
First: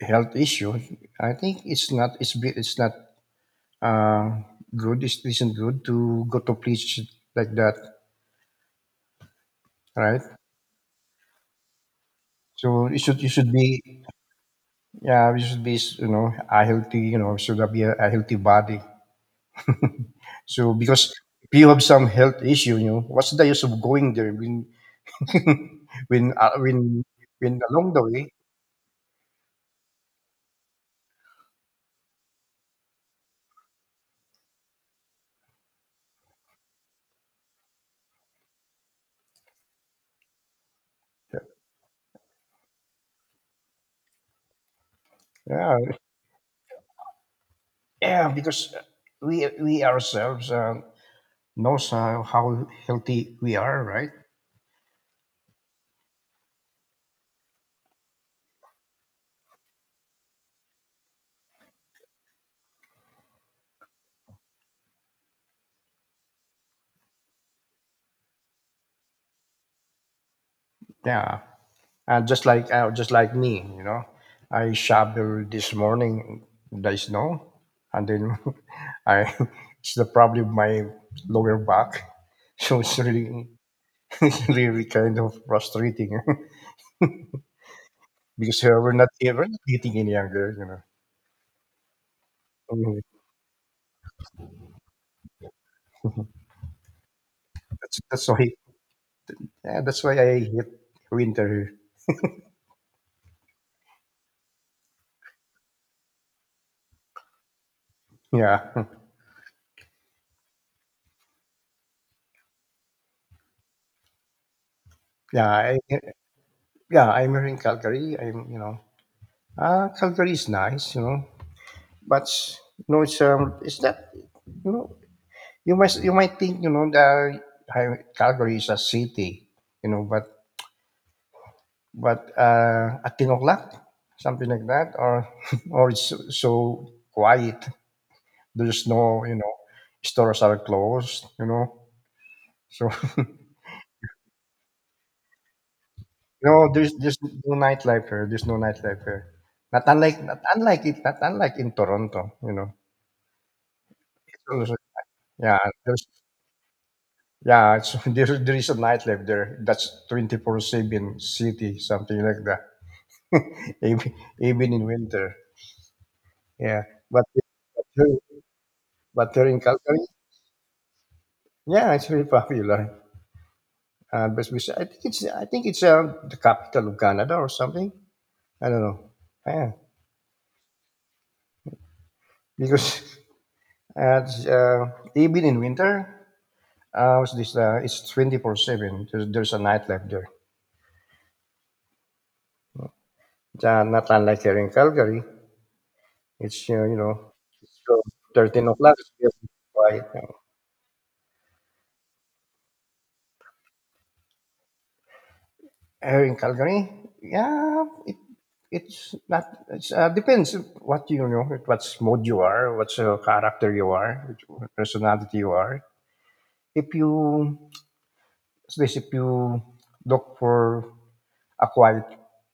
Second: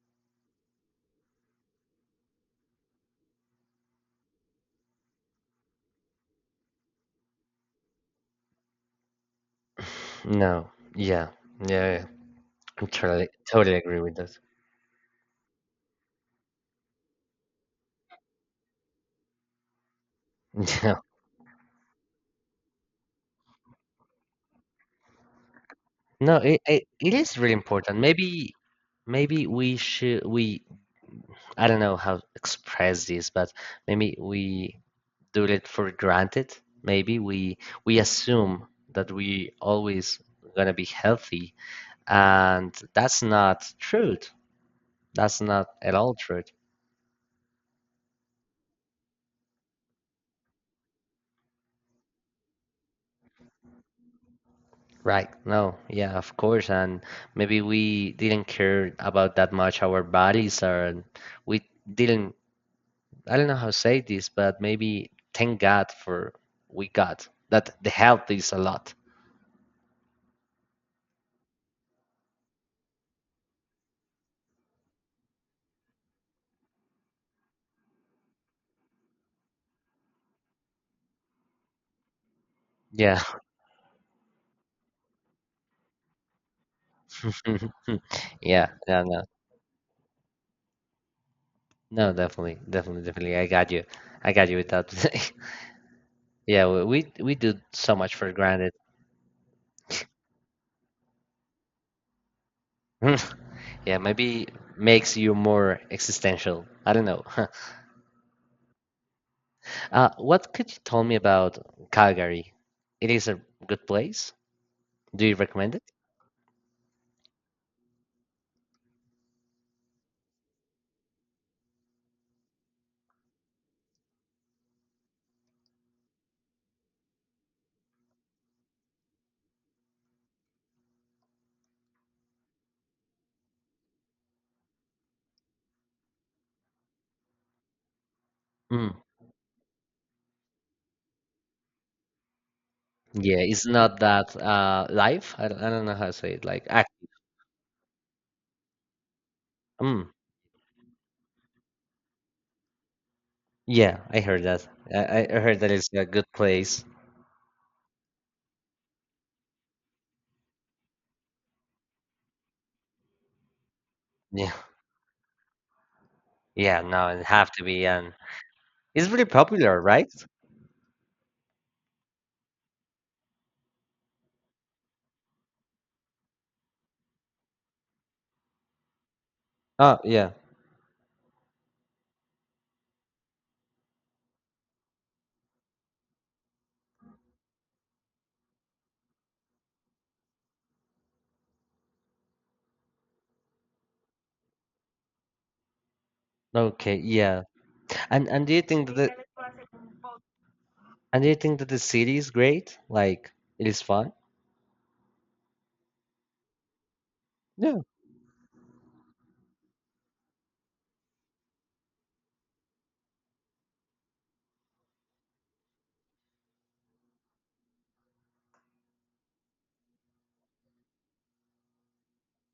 Speaker 1: health issue, I think it's not uh, good. It isn't good to go to place like that, right?
Speaker 2: No, yeah, yeah. Yeah. I
Speaker 1: So you should
Speaker 2: totally,
Speaker 1: you should
Speaker 2: totally
Speaker 1: be,
Speaker 2: agree with that.
Speaker 1: yeah, you should be, a healthy, should be a healthy body. <laughs> So
Speaker 2: <laughs> Yeah.
Speaker 1: because if you have some health issue, what's the use of going there? <laughs> When
Speaker 2: No, it, it, it is really
Speaker 1: along
Speaker 2: important.
Speaker 1: the way,
Speaker 2: Maybe we should we I don't know how to express this, but maybe we do it for granted. Maybe we assume that we always gonna be healthy, and that's not truth. That's not
Speaker 1: yeah,
Speaker 2: at all truth.
Speaker 1: yeah, because we ourselves, knows how, healthy we are, right?
Speaker 2: Right. No, yeah, of course. And maybe we didn't care about that much our bodies or we didn't, I don't know how to say this, but maybe thank God for we got that the health is a lot.
Speaker 1: Yeah, and just like, me, I shoveled this morning the snow, and then <laughs> I, it's the problem of my lower back. <laughs> So it's
Speaker 2: Yeah.
Speaker 1: really <laughs> it's really kind of frustrating. <laughs>
Speaker 2: <laughs>
Speaker 1: Because
Speaker 2: Yeah,
Speaker 1: we're
Speaker 2: yeah,
Speaker 1: not
Speaker 2: no.
Speaker 1: we're not getting any younger, you know.
Speaker 2: No, definitely,
Speaker 1: Mhm.
Speaker 2: definitely, definitely. I got you. I got you with that. <laughs> Yeah, we do so
Speaker 1: that's
Speaker 2: much
Speaker 1: that's
Speaker 2: for
Speaker 1: why.
Speaker 2: granted.
Speaker 1: Yeah, that's why I hate winter.
Speaker 2: <laughs> Yeah, maybe makes you more existential. I don't know. <laughs>
Speaker 1: Yeah. <laughs>
Speaker 2: What could you tell me about Calgary? It is a good place. Do you
Speaker 1: Yeah,
Speaker 2: recommend it?
Speaker 1: I, yeah. I'm here in Calgary. I'm, Calgary is nice, but, it's, it's that, you know, you might think, that Calgary is a city, but at 10 o'clock, something like that, or <laughs> or it's so quiet. There's
Speaker 2: Mm.
Speaker 1: no, stores are closed, so. <laughs>
Speaker 2: Yeah, it's not that live. I don't know how to say it.
Speaker 1: No,
Speaker 2: Like, act.
Speaker 1: there's no nightlife here. There's no nightlife here. Not
Speaker 2: Mm.
Speaker 1: unlike not unlike it not unlike in Toronto, you know.
Speaker 2: Yeah, I
Speaker 1: It's
Speaker 2: heard that.
Speaker 1: also-
Speaker 2: I
Speaker 1: yeah,
Speaker 2: heard that it's a
Speaker 1: there's,
Speaker 2: good place.
Speaker 1: yeah, it's, <laughs> there is a nightlife there. That's 24/7 city, something like that. <laughs> even
Speaker 2: Yeah,
Speaker 1: even in winter.
Speaker 2: yeah.
Speaker 1: Yeah.
Speaker 2: No,
Speaker 1: But
Speaker 2: it have to be, and
Speaker 1: here-
Speaker 2: it's really
Speaker 1: here in
Speaker 2: popular,
Speaker 1: Calgary,
Speaker 2: right?
Speaker 1: yeah, it's very popular. I think it's the capital of Canada or something. I don't know. Yeah,
Speaker 2: Oh, yeah.
Speaker 1: because <laughs> uh, it's, uh, even in winter. What's this? It's 24/7. There's a nightlife there. It's, not unlike here in Calgary. It's,
Speaker 2: Okay, yeah.
Speaker 1: it's, uh,
Speaker 2: And and do you
Speaker 1: 13
Speaker 2: think
Speaker 1: o'clock.
Speaker 2: that the,
Speaker 1: It's very quiet. You.
Speaker 2: and do you think that the city is great? Like it is fun?
Speaker 1: Here in Calgary,
Speaker 2: Yeah.
Speaker 1: yeah, it's not, it's, depends what, what mode you are, what, character you are, what personality you are. If you, what's this? If you look for a quiet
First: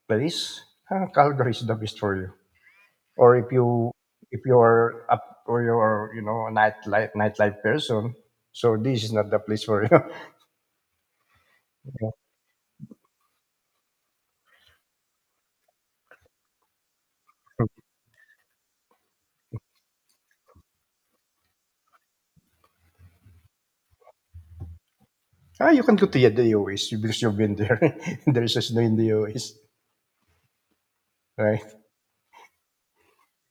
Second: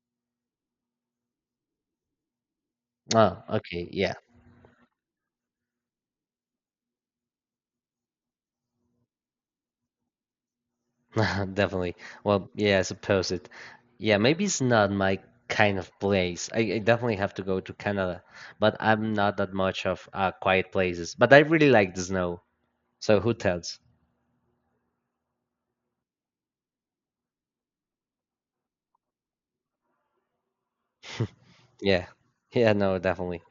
Speaker 1: place, Calgary is the best for you. Or
Speaker 2: Oh,
Speaker 1: if
Speaker 2: okay,
Speaker 1: you
Speaker 2: yeah.
Speaker 1: if you're up, or you're, a nightlife person, so this is not the place for you. <laughs>
Speaker 2: <laughs> Definitely.
Speaker 1: Yeah.
Speaker 2: Well, yeah, I suppose it. Yeah, maybe it's not my kind of place. I definitely have to go to Canada, but I'm not that much of quiet places. But I really like the snow. So who tells?
Speaker 1: Ah, you can go to the OAs because you've been there. <laughs> There's just no in the OAs, right?
Speaker 2: Yeah. Yeah, no, definitely.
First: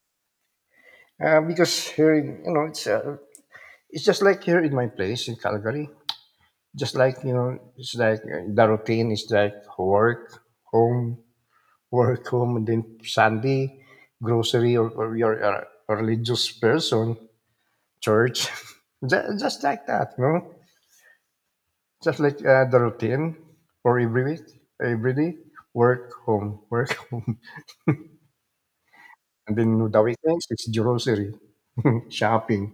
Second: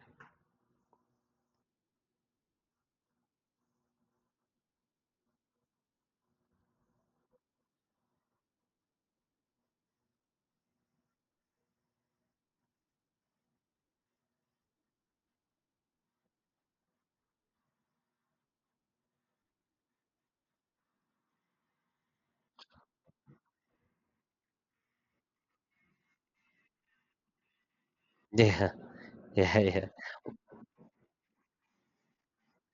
Speaker 1: Because here in, it's, just like here in my place in Calgary, just like, it's like, the routine is like work, home, <laughs> work, home, and then Sunday grocery, or you're a religious person, church. <laughs> Just like that, just like, the routine for every week, every day, work, home, work, <laughs> home,
Speaker 2: Yeah. <laughs>
Speaker 1: and
Speaker 2: Yeah, yeah.
Speaker 1: then the weekends it's grocery, <laughs> shopping,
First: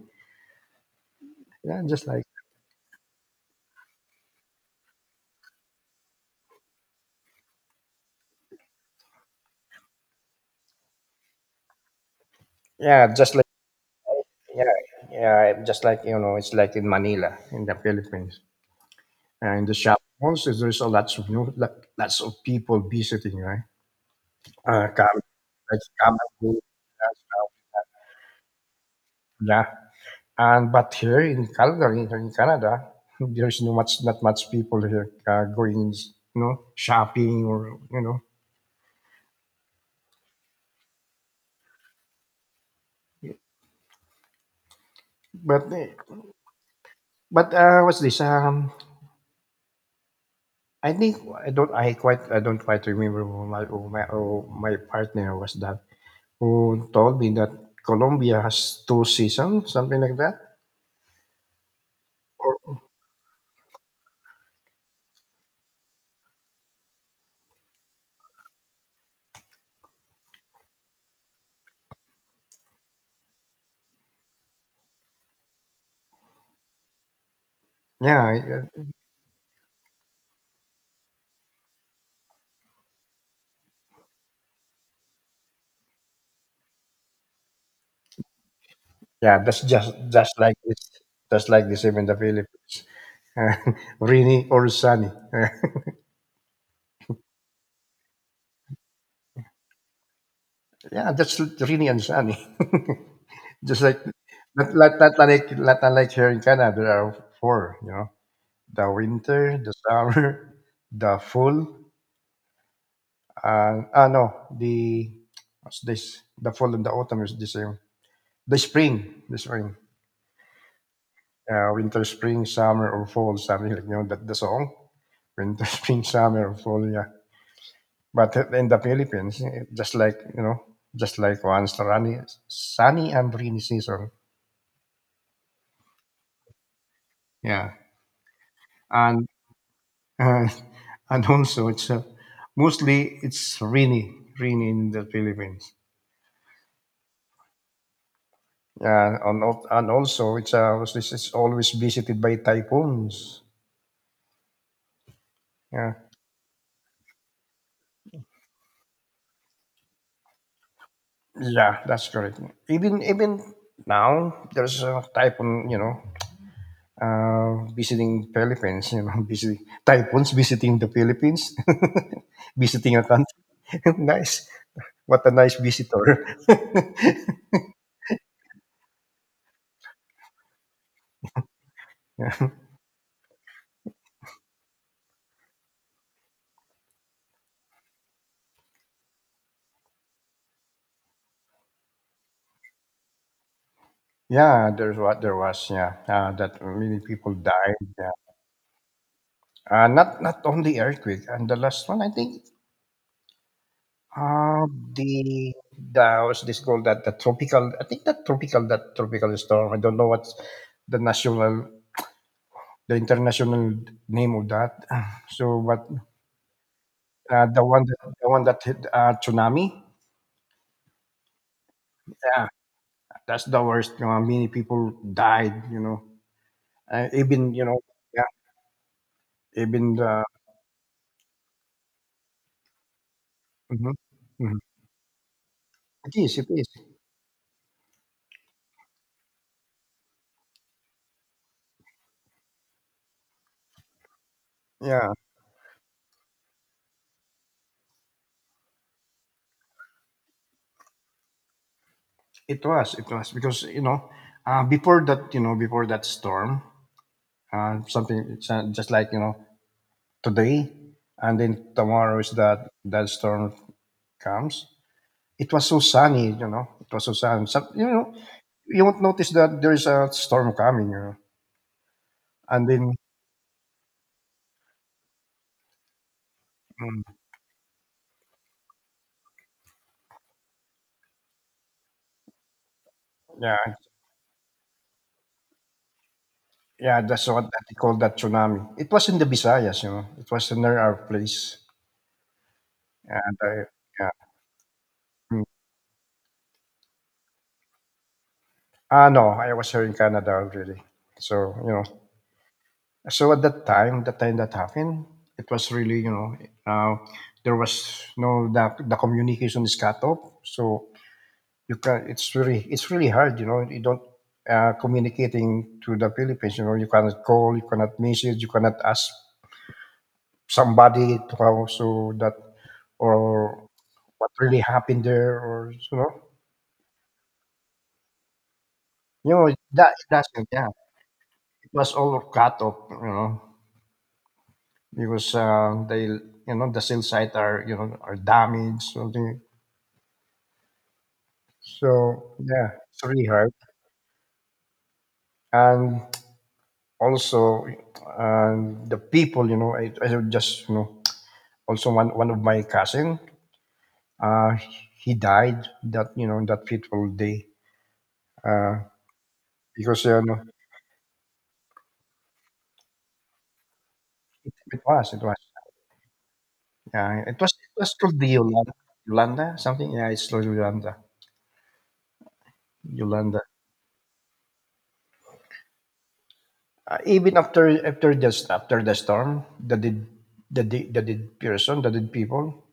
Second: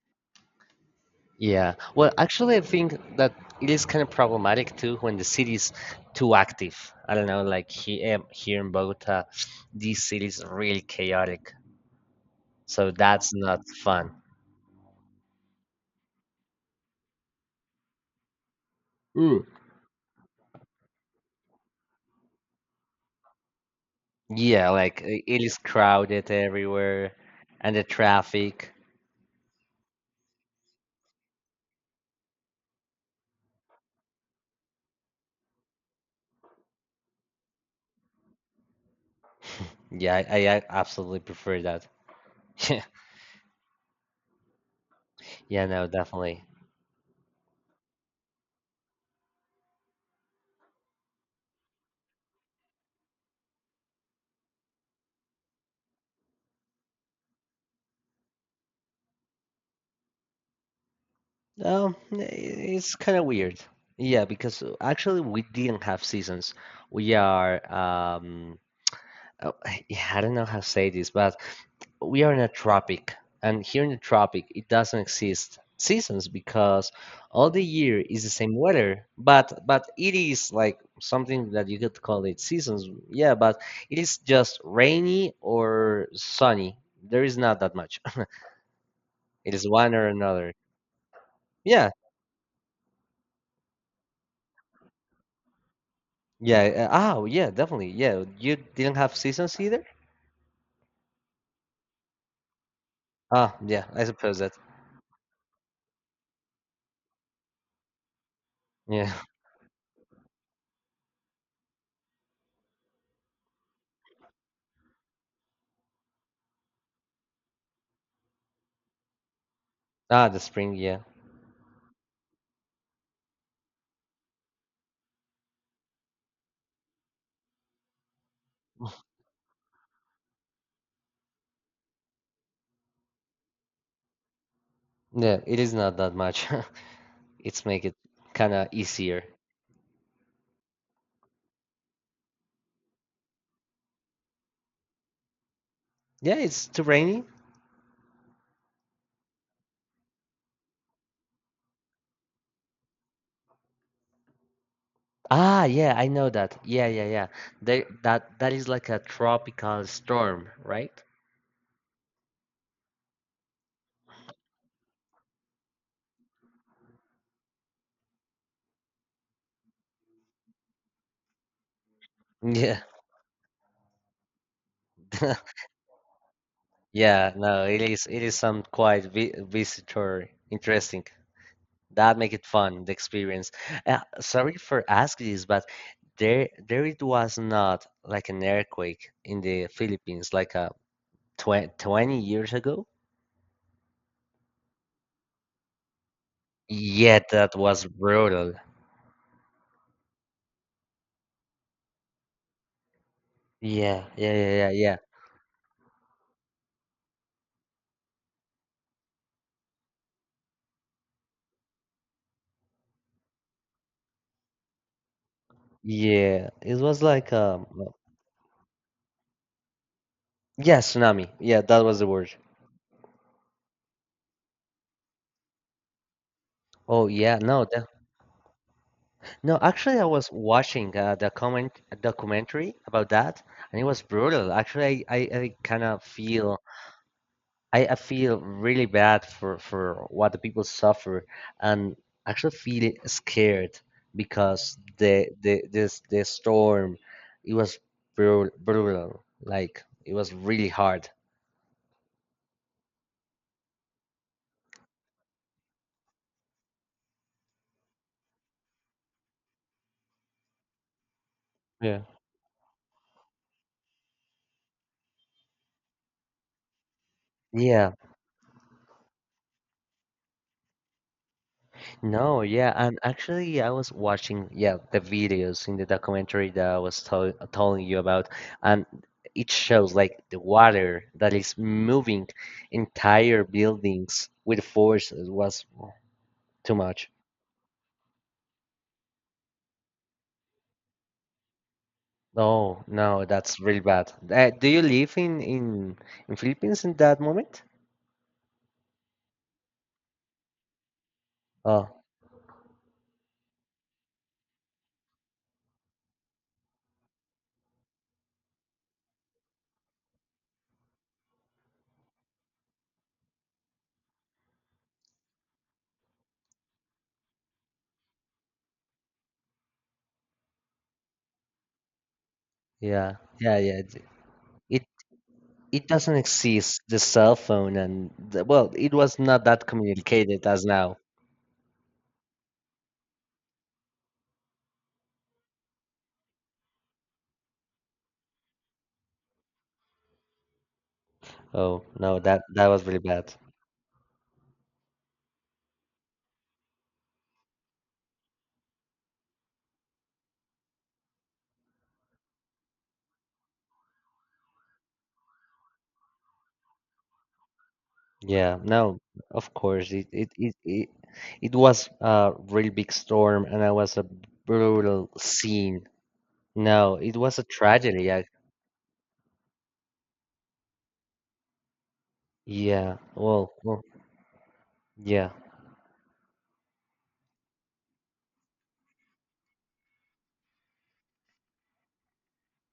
Speaker 2: Yeah.
Speaker 1: yeah, just
Speaker 2: Well,
Speaker 1: like,
Speaker 2: actually, I think that it is kind of problematic too when the city's too active. I don't know, like here in Bogota, this city is really chaotic. So
Speaker 1: yeah, just
Speaker 2: that's
Speaker 1: like
Speaker 2: not fun.
Speaker 1: yeah, yeah, just like, it's like in Manila in the Philippines,
Speaker 2: Ooh.
Speaker 1: and in the shop malls there's a lots of, lots of people visiting, right?
Speaker 2: Yeah, like
Speaker 1: Come,
Speaker 2: it is
Speaker 1: and
Speaker 2: crowded
Speaker 1: go,
Speaker 2: everywhere and the traffic.
Speaker 1: yeah. And but here in Calgary, here in Canada, <laughs> there's no much, not much people here, going, shopping or you know.
Speaker 2: Yeah, I absolutely prefer that. <laughs> Yeah, yeah,
Speaker 1: But
Speaker 2: no, definitely.
Speaker 1: what's this? I think I don't. I don't quite remember who my, who my partner was that, who told me that Colombia has two seasons, something like that.
Speaker 2: Um, i-
Speaker 1: Or
Speaker 2: it's kind of weird. Yeah, because actually we didn't have seasons. We are um oh, <laughs> yeah, I don't know how to say this, but we are in a tropic, and here in the tropic, it doesn't exist seasons because all the year is the
Speaker 1: yeah,
Speaker 2: same
Speaker 1: yeah,
Speaker 2: weather. But it is like something that you could call it seasons. Yeah, but it is just rainy or sunny. There is not that much. <laughs>
Speaker 1: yeah,
Speaker 2: It
Speaker 1: that's
Speaker 2: is one or
Speaker 1: just
Speaker 2: another.
Speaker 1: like this,
Speaker 2: Yeah,
Speaker 1: even the Philippines, <laughs> rainy or sunny. <laughs>
Speaker 2: yeah. Oh, yeah, definitely. Yeah, you didn't have seasons either.
Speaker 1: Yeah, that's really uncanny.
Speaker 2: Ah,
Speaker 1: <laughs> Just
Speaker 2: yeah,
Speaker 1: like,
Speaker 2: I suppose that.
Speaker 1: not like, not unlike here in Canada, there are four. You know, the
Speaker 2: Yeah. <laughs>
Speaker 1: winter, the summer, <laughs> the fall. No, the what's this? the fall and the autumn is the same. The spring.
Speaker 2: Ah, the spring. Yeah,
Speaker 1: Winter, spring, summer, or fall, something like, that, the song. Winter, <laughs> spring, summer, or fall. Yeah, but in the Philippines, just like, once sunny, and rainy season.
Speaker 2: yeah. It is not that much. <laughs> It's
Speaker 1: Yeah.
Speaker 2: make it kind of easier.
Speaker 1: And Uh, <laughs> and also, it's, mostly it's rainy in the Philippines.
Speaker 2: Yeah, it's too rainy.
Speaker 1: Yeah, and also it's, this is always visited by typhoons.
Speaker 2: Ah,
Speaker 1: Yeah,
Speaker 2: yeah, I know that. Yeah, yeah, yeah. They that that is like a tropical storm, right?
Speaker 1: yeah, that's correct. Even now, there's a typhoon. You know, visiting Philippines. You know, <laughs> visiting typhoons, visiting the Philippines, <laughs>
Speaker 2: Yeah.
Speaker 1: visiting a country. <laughs> Nice. What a nice
Speaker 2: <laughs>
Speaker 1: visitor.
Speaker 2: Yeah,
Speaker 1: <laughs>
Speaker 2: no, it is some quite vi visitor interesting. That make it
Speaker 1: Yeah.
Speaker 2: fun, the experience. Sorry for asking this, but there it was not like an earthquake in the Philippines like a tw 20 years ago.
Speaker 1: Yeah, there's what there was. Yeah, that many
Speaker 2: Yeah,
Speaker 1: people
Speaker 2: that
Speaker 1: died.
Speaker 2: was
Speaker 1: Yeah,
Speaker 2: brutal.
Speaker 1: not only earthquake. And the last one, I think,
Speaker 2: Yeah, yeah,
Speaker 1: uh,
Speaker 2: yeah, yeah,
Speaker 1: the, what's this called? That the tropical. I think that tropical, storm. I don't know what's the national, the international name of that. <sighs> So, but,
Speaker 2: yeah, it was like
Speaker 1: the one that hit, tsunami.
Speaker 2: yeah, tsunami. Yeah, that was the word.
Speaker 1: Yeah, that's the worst. You know, many people died. You know,
Speaker 2: Oh yeah,
Speaker 1: even,
Speaker 2: no, that,
Speaker 1: yeah,
Speaker 2: no.
Speaker 1: even
Speaker 2: Actually, I
Speaker 1: the.
Speaker 2: was watching the comment a documentary about that, and it
Speaker 1: Mhm,
Speaker 2: was brutal.
Speaker 1: mhm.
Speaker 2: Actually, I kind of
Speaker 1: It is. It
Speaker 2: feel
Speaker 1: is.
Speaker 2: I feel really bad for what the people suffer, and actually feel scared because
Speaker 1: Yeah.
Speaker 2: the storm, it was brutal, brutal. Like it was really hard.
Speaker 1: It was because, before that, storm, something it's, just like, today, and then
Speaker 2: Yeah.
Speaker 1: tomorrow is that that storm comes. It was so sunny, it was so sunny. So, you
Speaker 2: Yeah.
Speaker 1: know, you won't notice that there is a storm coming,
Speaker 2: No,
Speaker 1: and
Speaker 2: yeah,
Speaker 1: then
Speaker 2: and actually, I was watching, yeah, the videos in the documentary that I
Speaker 1: mm,
Speaker 2: was telling you about, and it shows like the water that is moving entire
Speaker 1: yeah,
Speaker 2: buildings with force. It was too
Speaker 1: yeah,
Speaker 2: much.
Speaker 1: that's what that they call that tsunami. It was in the Visayas, it was near our place,
Speaker 2: Oh no,
Speaker 1: and I,
Speaker 2: that's really
Speaker 1: yeah.
Speaker 2: bad. Do you live in
Speaker 1: Mm.
Speaker 2: in in Philippines in that moment?
Speaker 1: Ah, no, I was here in Canada already. So,
Speaker 2: Oh
Speaker 1: So at that time, the time that happened, it was really, uh, there was no the communication is cut off. So you can it's really hard, you know. You don't, communicating to the Philippines, you know. You cannot call, you cannot message, you cannot ask somebody to how so that,
Speaker 2: yeah,
Speaker 1: or
Speaker 2: yeah, yeah.
Speaker 1: what really
Speaker 2: It
Speaker 1: happened there, or
Speaker 2: it doesn't exist. The cell phone and the, well, it was
Speaker 1: you
Speaker 2: not
Speaker 1: know
Speaker 2: that
Speaker 1: that it
Speaker 2: communicated
Speaker 1: doesn't.
Speaker 2: as
Speaker 1: Yeah,
Speaker 2: now.
Speaker 1: it was all cut off. Because they you know the sales site are, you know, are damaged something.
Speaker 2: Oh
Speaker 1: So
Speaker 2: no, that
Speaker 1: yeah,
Speaker 2: was really
Speaker 1: it's really
Speaker 2: bad.
Speaker 1: hard. And also the people, you know, I just, also one of my cousin uh, he died that, you know, that fateful day.
Speaker 2: Yeah,
Speaker 1: uh,
Speaker 2: no, of course
Speaker 1: because
Speaker 2: it
Speaker 1: you
Speaker 2: it
Speaker 1: know
Speaker 2: it it, it was a really big storm, and that was a
Speaker 1: it, it
Speaker 2: brutal
Speaker 1: was it was
Speaker 2: scene. No,
Speaker 1: yeah,
Speaker 2: it
Speaker 1: it
Speaker 2: was a
Speaker 1: was it was
Speaker 2: tragedy.
Speaker 1: called the Yolanda, Yolanda something. Yeah, it's called Yolanda
Speaker 2: Yeah,
Speaker 1: Yolanda.
Speaker 2: well, well, yeah,
Speaker 1: Even after the storm, the did, the did, the did person, the did people,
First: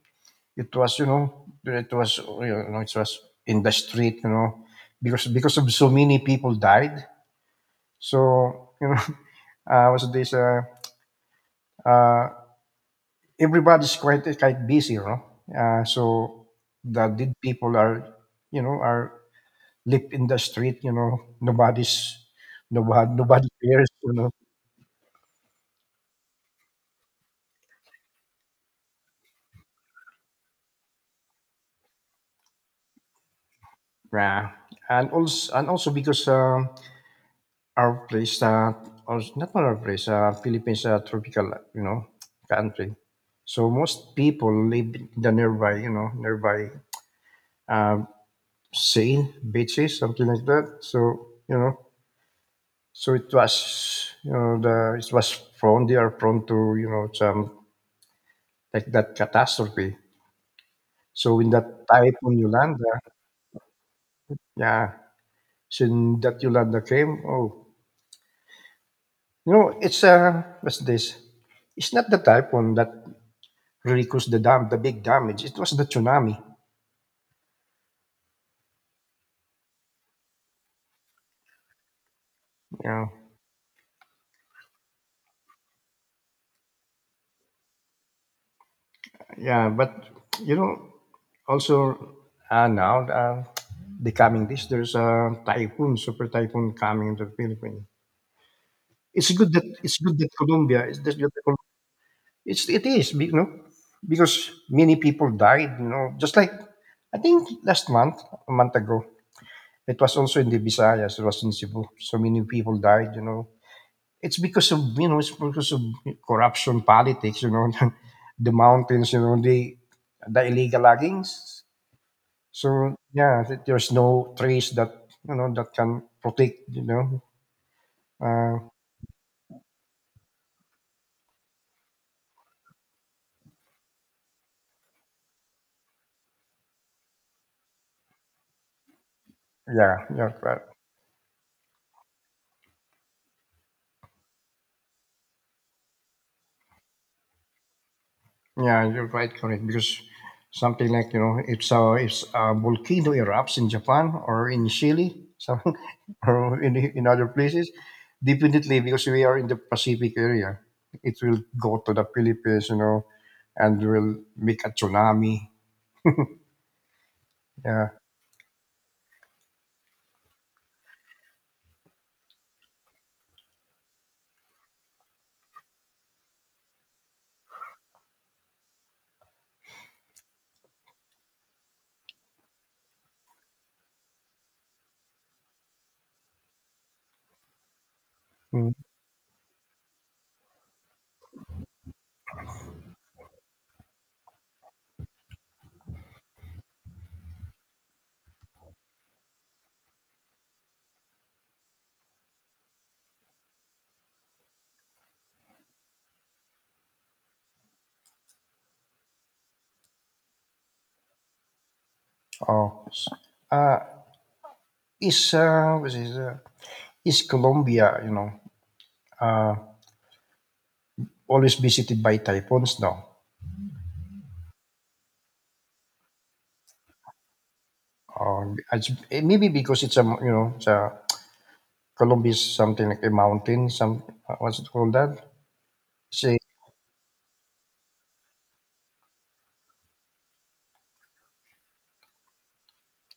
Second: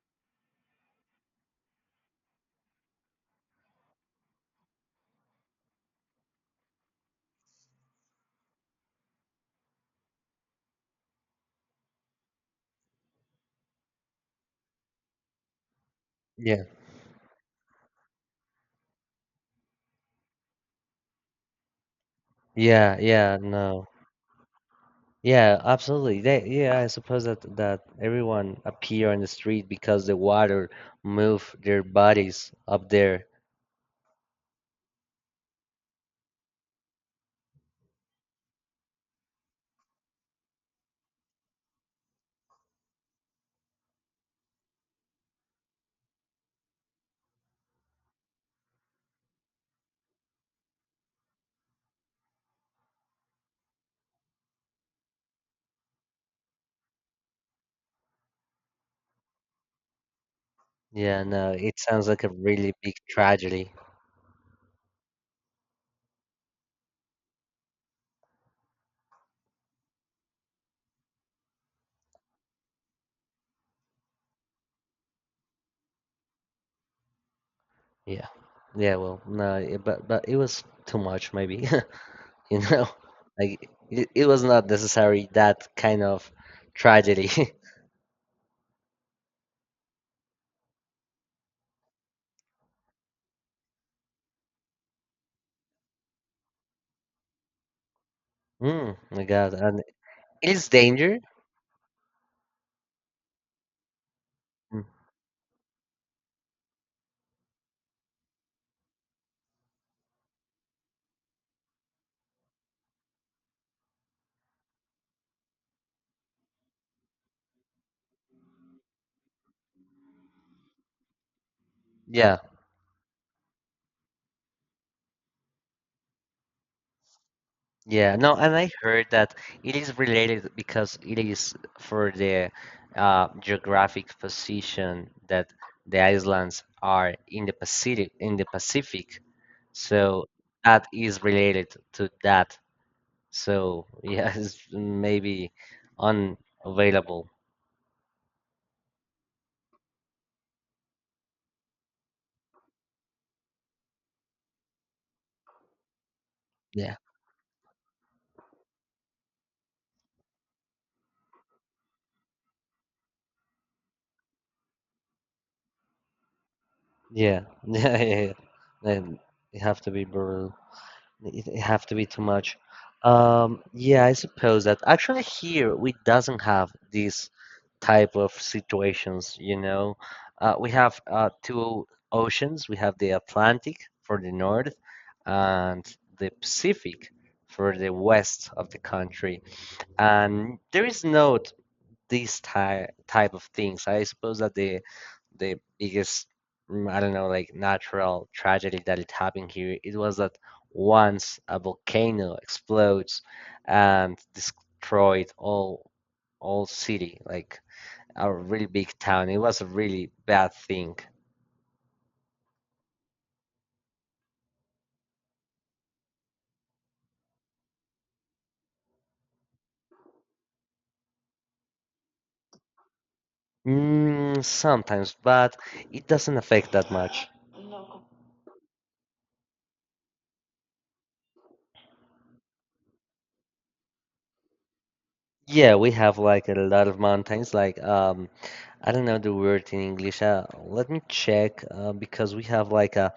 Speaker 1: it was, you know, it was, you know, it was in the street, you know. Because of so many people died. So you know, <laughs> was this uh, everybody's quite busy, you know. Uh, so
Speaker 2: yeah,
Speaker 1: the did people are, you know, are live in the street, you know. Nobody's
Speaker 2: yeah,
Speaker 1: nobody
Speaker 2: yeah.
Speaker 1: nobody
Speaker 2: No,
Speaker 1: cares, you know.
Speaker 2: yeah, absolutely. Yeah, I suppose that that everyone appear on the street because the water moved their bodies up there.
Speaker 1: Yeah, and also, and also because our place, or not our place, Philippines, tropical, you know, country. So most people live in the nearby, you know, nearby um, sea, beaches, something like that. So you know, so it was, you know, the it was prone. They are prone to, you know, some like that catastrophe.
Speaker 2: Yeah,
Speaker 1: So when
Speaker 2: no, it
Speaker 1: that
Speaker 2: sounds like a
Speaker 1: typhoon
Speaker 2: really
Speaker 1: Yolanda,
Speaker 2: big tragedy.
Speaker 1: yeah, so when that Yolanda came, oh, you know, it's what's this? It's not the typhoon that really caused the dam the big damage. It was the tsunami.
Speaker 2: Yeah. Yeah, well, no, it, but it was too much maybe. <laughs> You know,
Speaker 1: Yeah,
Speaker 2: like it was not necessary that kind of tragedy. <laughs>
Speaker 1: yeah. But you know, also now the coming this, there's a typhoon, super typhoon coming into the Philippines.
Speaker 2: Mm, my God. And it
Speaker 1: It's good that
Speaker 2: is
Speaker 1: Colombia is that
Speaker 2: danger.
Speaker 1: that Col- it's it is be- you know because
Speaker 2: Mm,
Speaker 1: many people died. You know, just like I think last month, a month ago, it was also in the Visayas. It was in Cebu. So many people died. You know, it's because of corruption politics, you know, <laughs> the mountains, you know, the illegal loggings.
Speaker 2: yeah.
Speaker 1: So yeah, there's no trees that, you know, that can protect, you know.
Speaker 2: Yeah. No, and
Speaker 1: uh,
Speaker 2: I heard that it is related because it is for the geographic position that the islands are in the Pacific. So
Speaker 1: yeah, yeah, right.
Speaker 2: that is related to that. So yeah, <laughs> it's maybe unavailable.
Speaker 1: Yeah, you're right, correct. Because something like, you know, if a volcano erupts in Japan or in Chile, something, <laughs> or in
Speaker 2: Yeah,
Speaker 1: in other places, definitely because we are in the Pacific area, it will go to the Philippines, you know, and will make a tsunami.
Speaker 2: yeah, <laughs>
Speaker 1: Yeah.
Speaker 2: yeah, yeah, yeah. Then it have to be brutal. It have to be too much. Yeah, I suppose that actually here we doesn't have these type of situations. You know, we have two oceans. We have the Atlantic for the north, and the Pacific for the west of
Speaker 1: Mm.
Speaker 2: the country, and there is no these type of things. I suppose that the biggest I don't know like natural tragedy that it happened here it was that once a volcano explodes and destroyed all city like a really big town. It was a really bad thing.
Speaker 1: Oh, s- uh, is what is, is Colombia, you know, uh, always visited by typhoons now?
Speaker 2: Mm, sometimes, but it doesn't affect that much.
Speaker 1: Maybe because it's a, you know, it's a Columbus something like a mountain. Some what's it called that?
Speaker 2: Yeah, we have
Speaker 1: See,
Speaker 2: like a lot of mountains. Like I don't know the word in English. Let me check because we have like a,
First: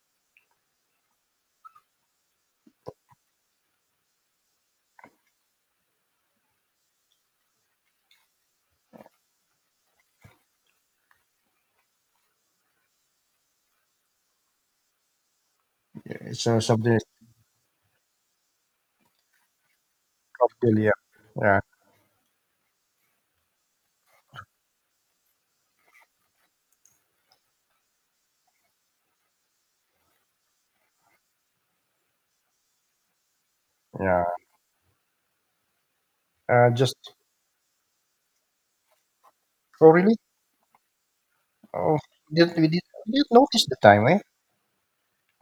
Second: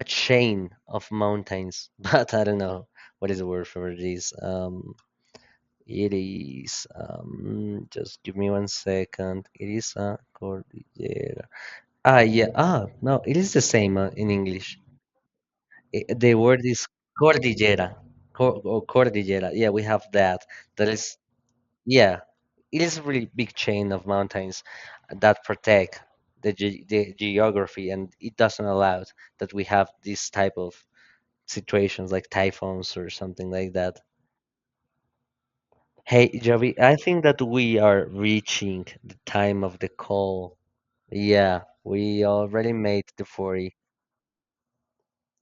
Speaker 2: a chain of mountains, <laughs> but I don't know what is the word for this. Just give me one second. It is a cordillera. Ah, yeah. Ah, no, it is the same in English. I The
Speaker 1: it's
Speaker 2: word is
Speaker 1: something like
Speaker 2: cordillera. Cordillera. Yeah, we have that.
Speaker 1: cocktail.
Speaker 2: That
Speaker 1: Yeah,
Speaker 2: is
Speaker 1: yeah,
Speaker 2: Yeah, it is a really big chain of mountains that protect the geography, and it doesn't allow that we have this type of situations like typhoons or something like that.
Speaker 1: yeah.
Speaker 2: Hey, Javi, I
Speaker 1: Just
Speaker 2: think that we are reaching the time of
Speaker 1: oh
Speaker 2: the
Speaker 1: really?
Speaker 2: call. Yeah,
Speaker 1: Oh,
Speaker 2: we
Speaker 1: did we
Speaker 2: already
Speaker 1: did
Speaker 2: made
Speaker 1: we
Speaker 2: the
Speaker 1: didn't notice the
Speaker 2: 40.
Speaker 1: time, eh?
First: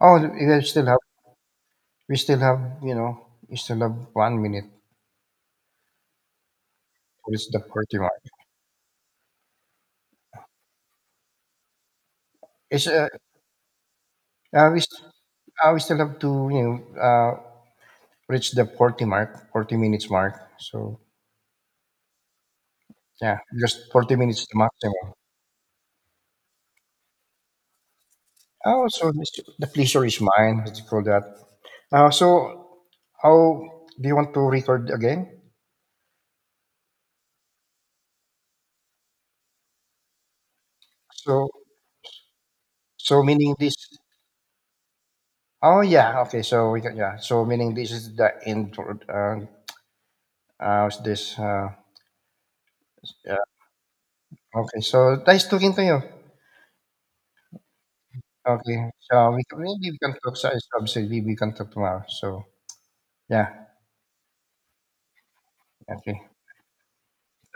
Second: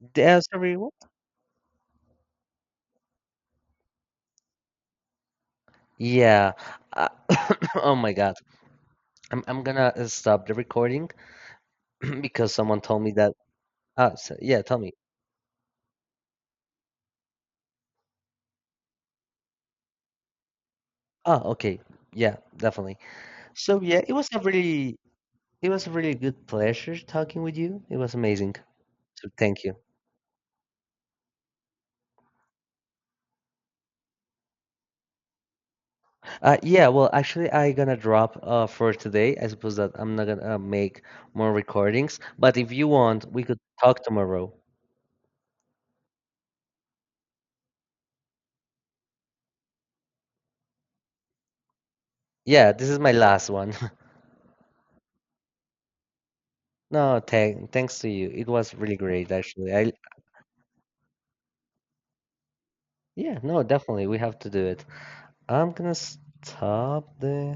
Speaker 1: Oh,
Speaker 2: Yeah,
Speaker 1: we
Speaker 2: sorry,
Speaker 1: still
Speaker 2: what?
Speaker 1: have, we still have 1 minute.
Speaker 2: Yeah. uh,
Speaker 1: It's the
Speaker 2: <coughs> oh
Speaker 1: 40 mark.
Speaker 2: my God. I'm gonna stop the recording <clears throat> because someone
Speaker 1: It's
Speaker 2: told
Speaker 1: uh,
Speaker 2: me that. Ah, so, yeah,
Speaker 1: uh,
Speaker 2: tell
Speaker 1: we
Speaker 2: me.
Speaker 1: st- we still have to, you know, reach the 40 mark, 40 minutes mark. So
Speaker 2: Oh, okay. Yeah, definitely.
Speaker 1: yeah,
Speaker 2: So
Speaker 1: just
Speaker 2: yeah,
Speaker 1: forty minutes is the maximum.
Speaker 2: it was a really good pleasure talking with you. It was amazing.
Speaker 1: Oh, so
Speaker 2: So
Speaker 1: Mr.
Speaker 2: thank
Speaker 1: the
Speaker 2: you.
Speaker 1: pleasure is mine. What do you call that? Uh, so How do you want to record again?
Speaker 2: Yeah, well actually I gonna drop for today. I suppose that I'm not gonna make
Speaker 1: So,
Speaker 2: more recordings, but if you want, we
Speaker 1: meaning
Speaker 2: could
Speaker 1: this?
Speaker 2: talk tomorrow.
Speaker 1: Oh, yeah. Okay. So we can, yeah. So meaning this is the intro. What's this?
Speaker 2: Yeah, this is my
Speaker 1: Yeah.
Speaker 2: last one. <laughs>
Speaker 1: Okay. So nice talking to you.
Speaker 2: No, thanks to you. It was
Speaker 1: Okay.
Speaker 2: really
Speaker 1: So
Speaker 2: great
Speaker 1: we can,
Speaker 2: actually.
Speaker 1: maybe
Speaker 2: I
Speaker 1: we can talk. So obviously we can talk tomorrow. So
Speaker 2: Yeah,
Speaker 1: yeah.
Speaker 2: no, definitely we have to do it. I'm gonna
Speaker 1: Okay.
Speaker 2: stop the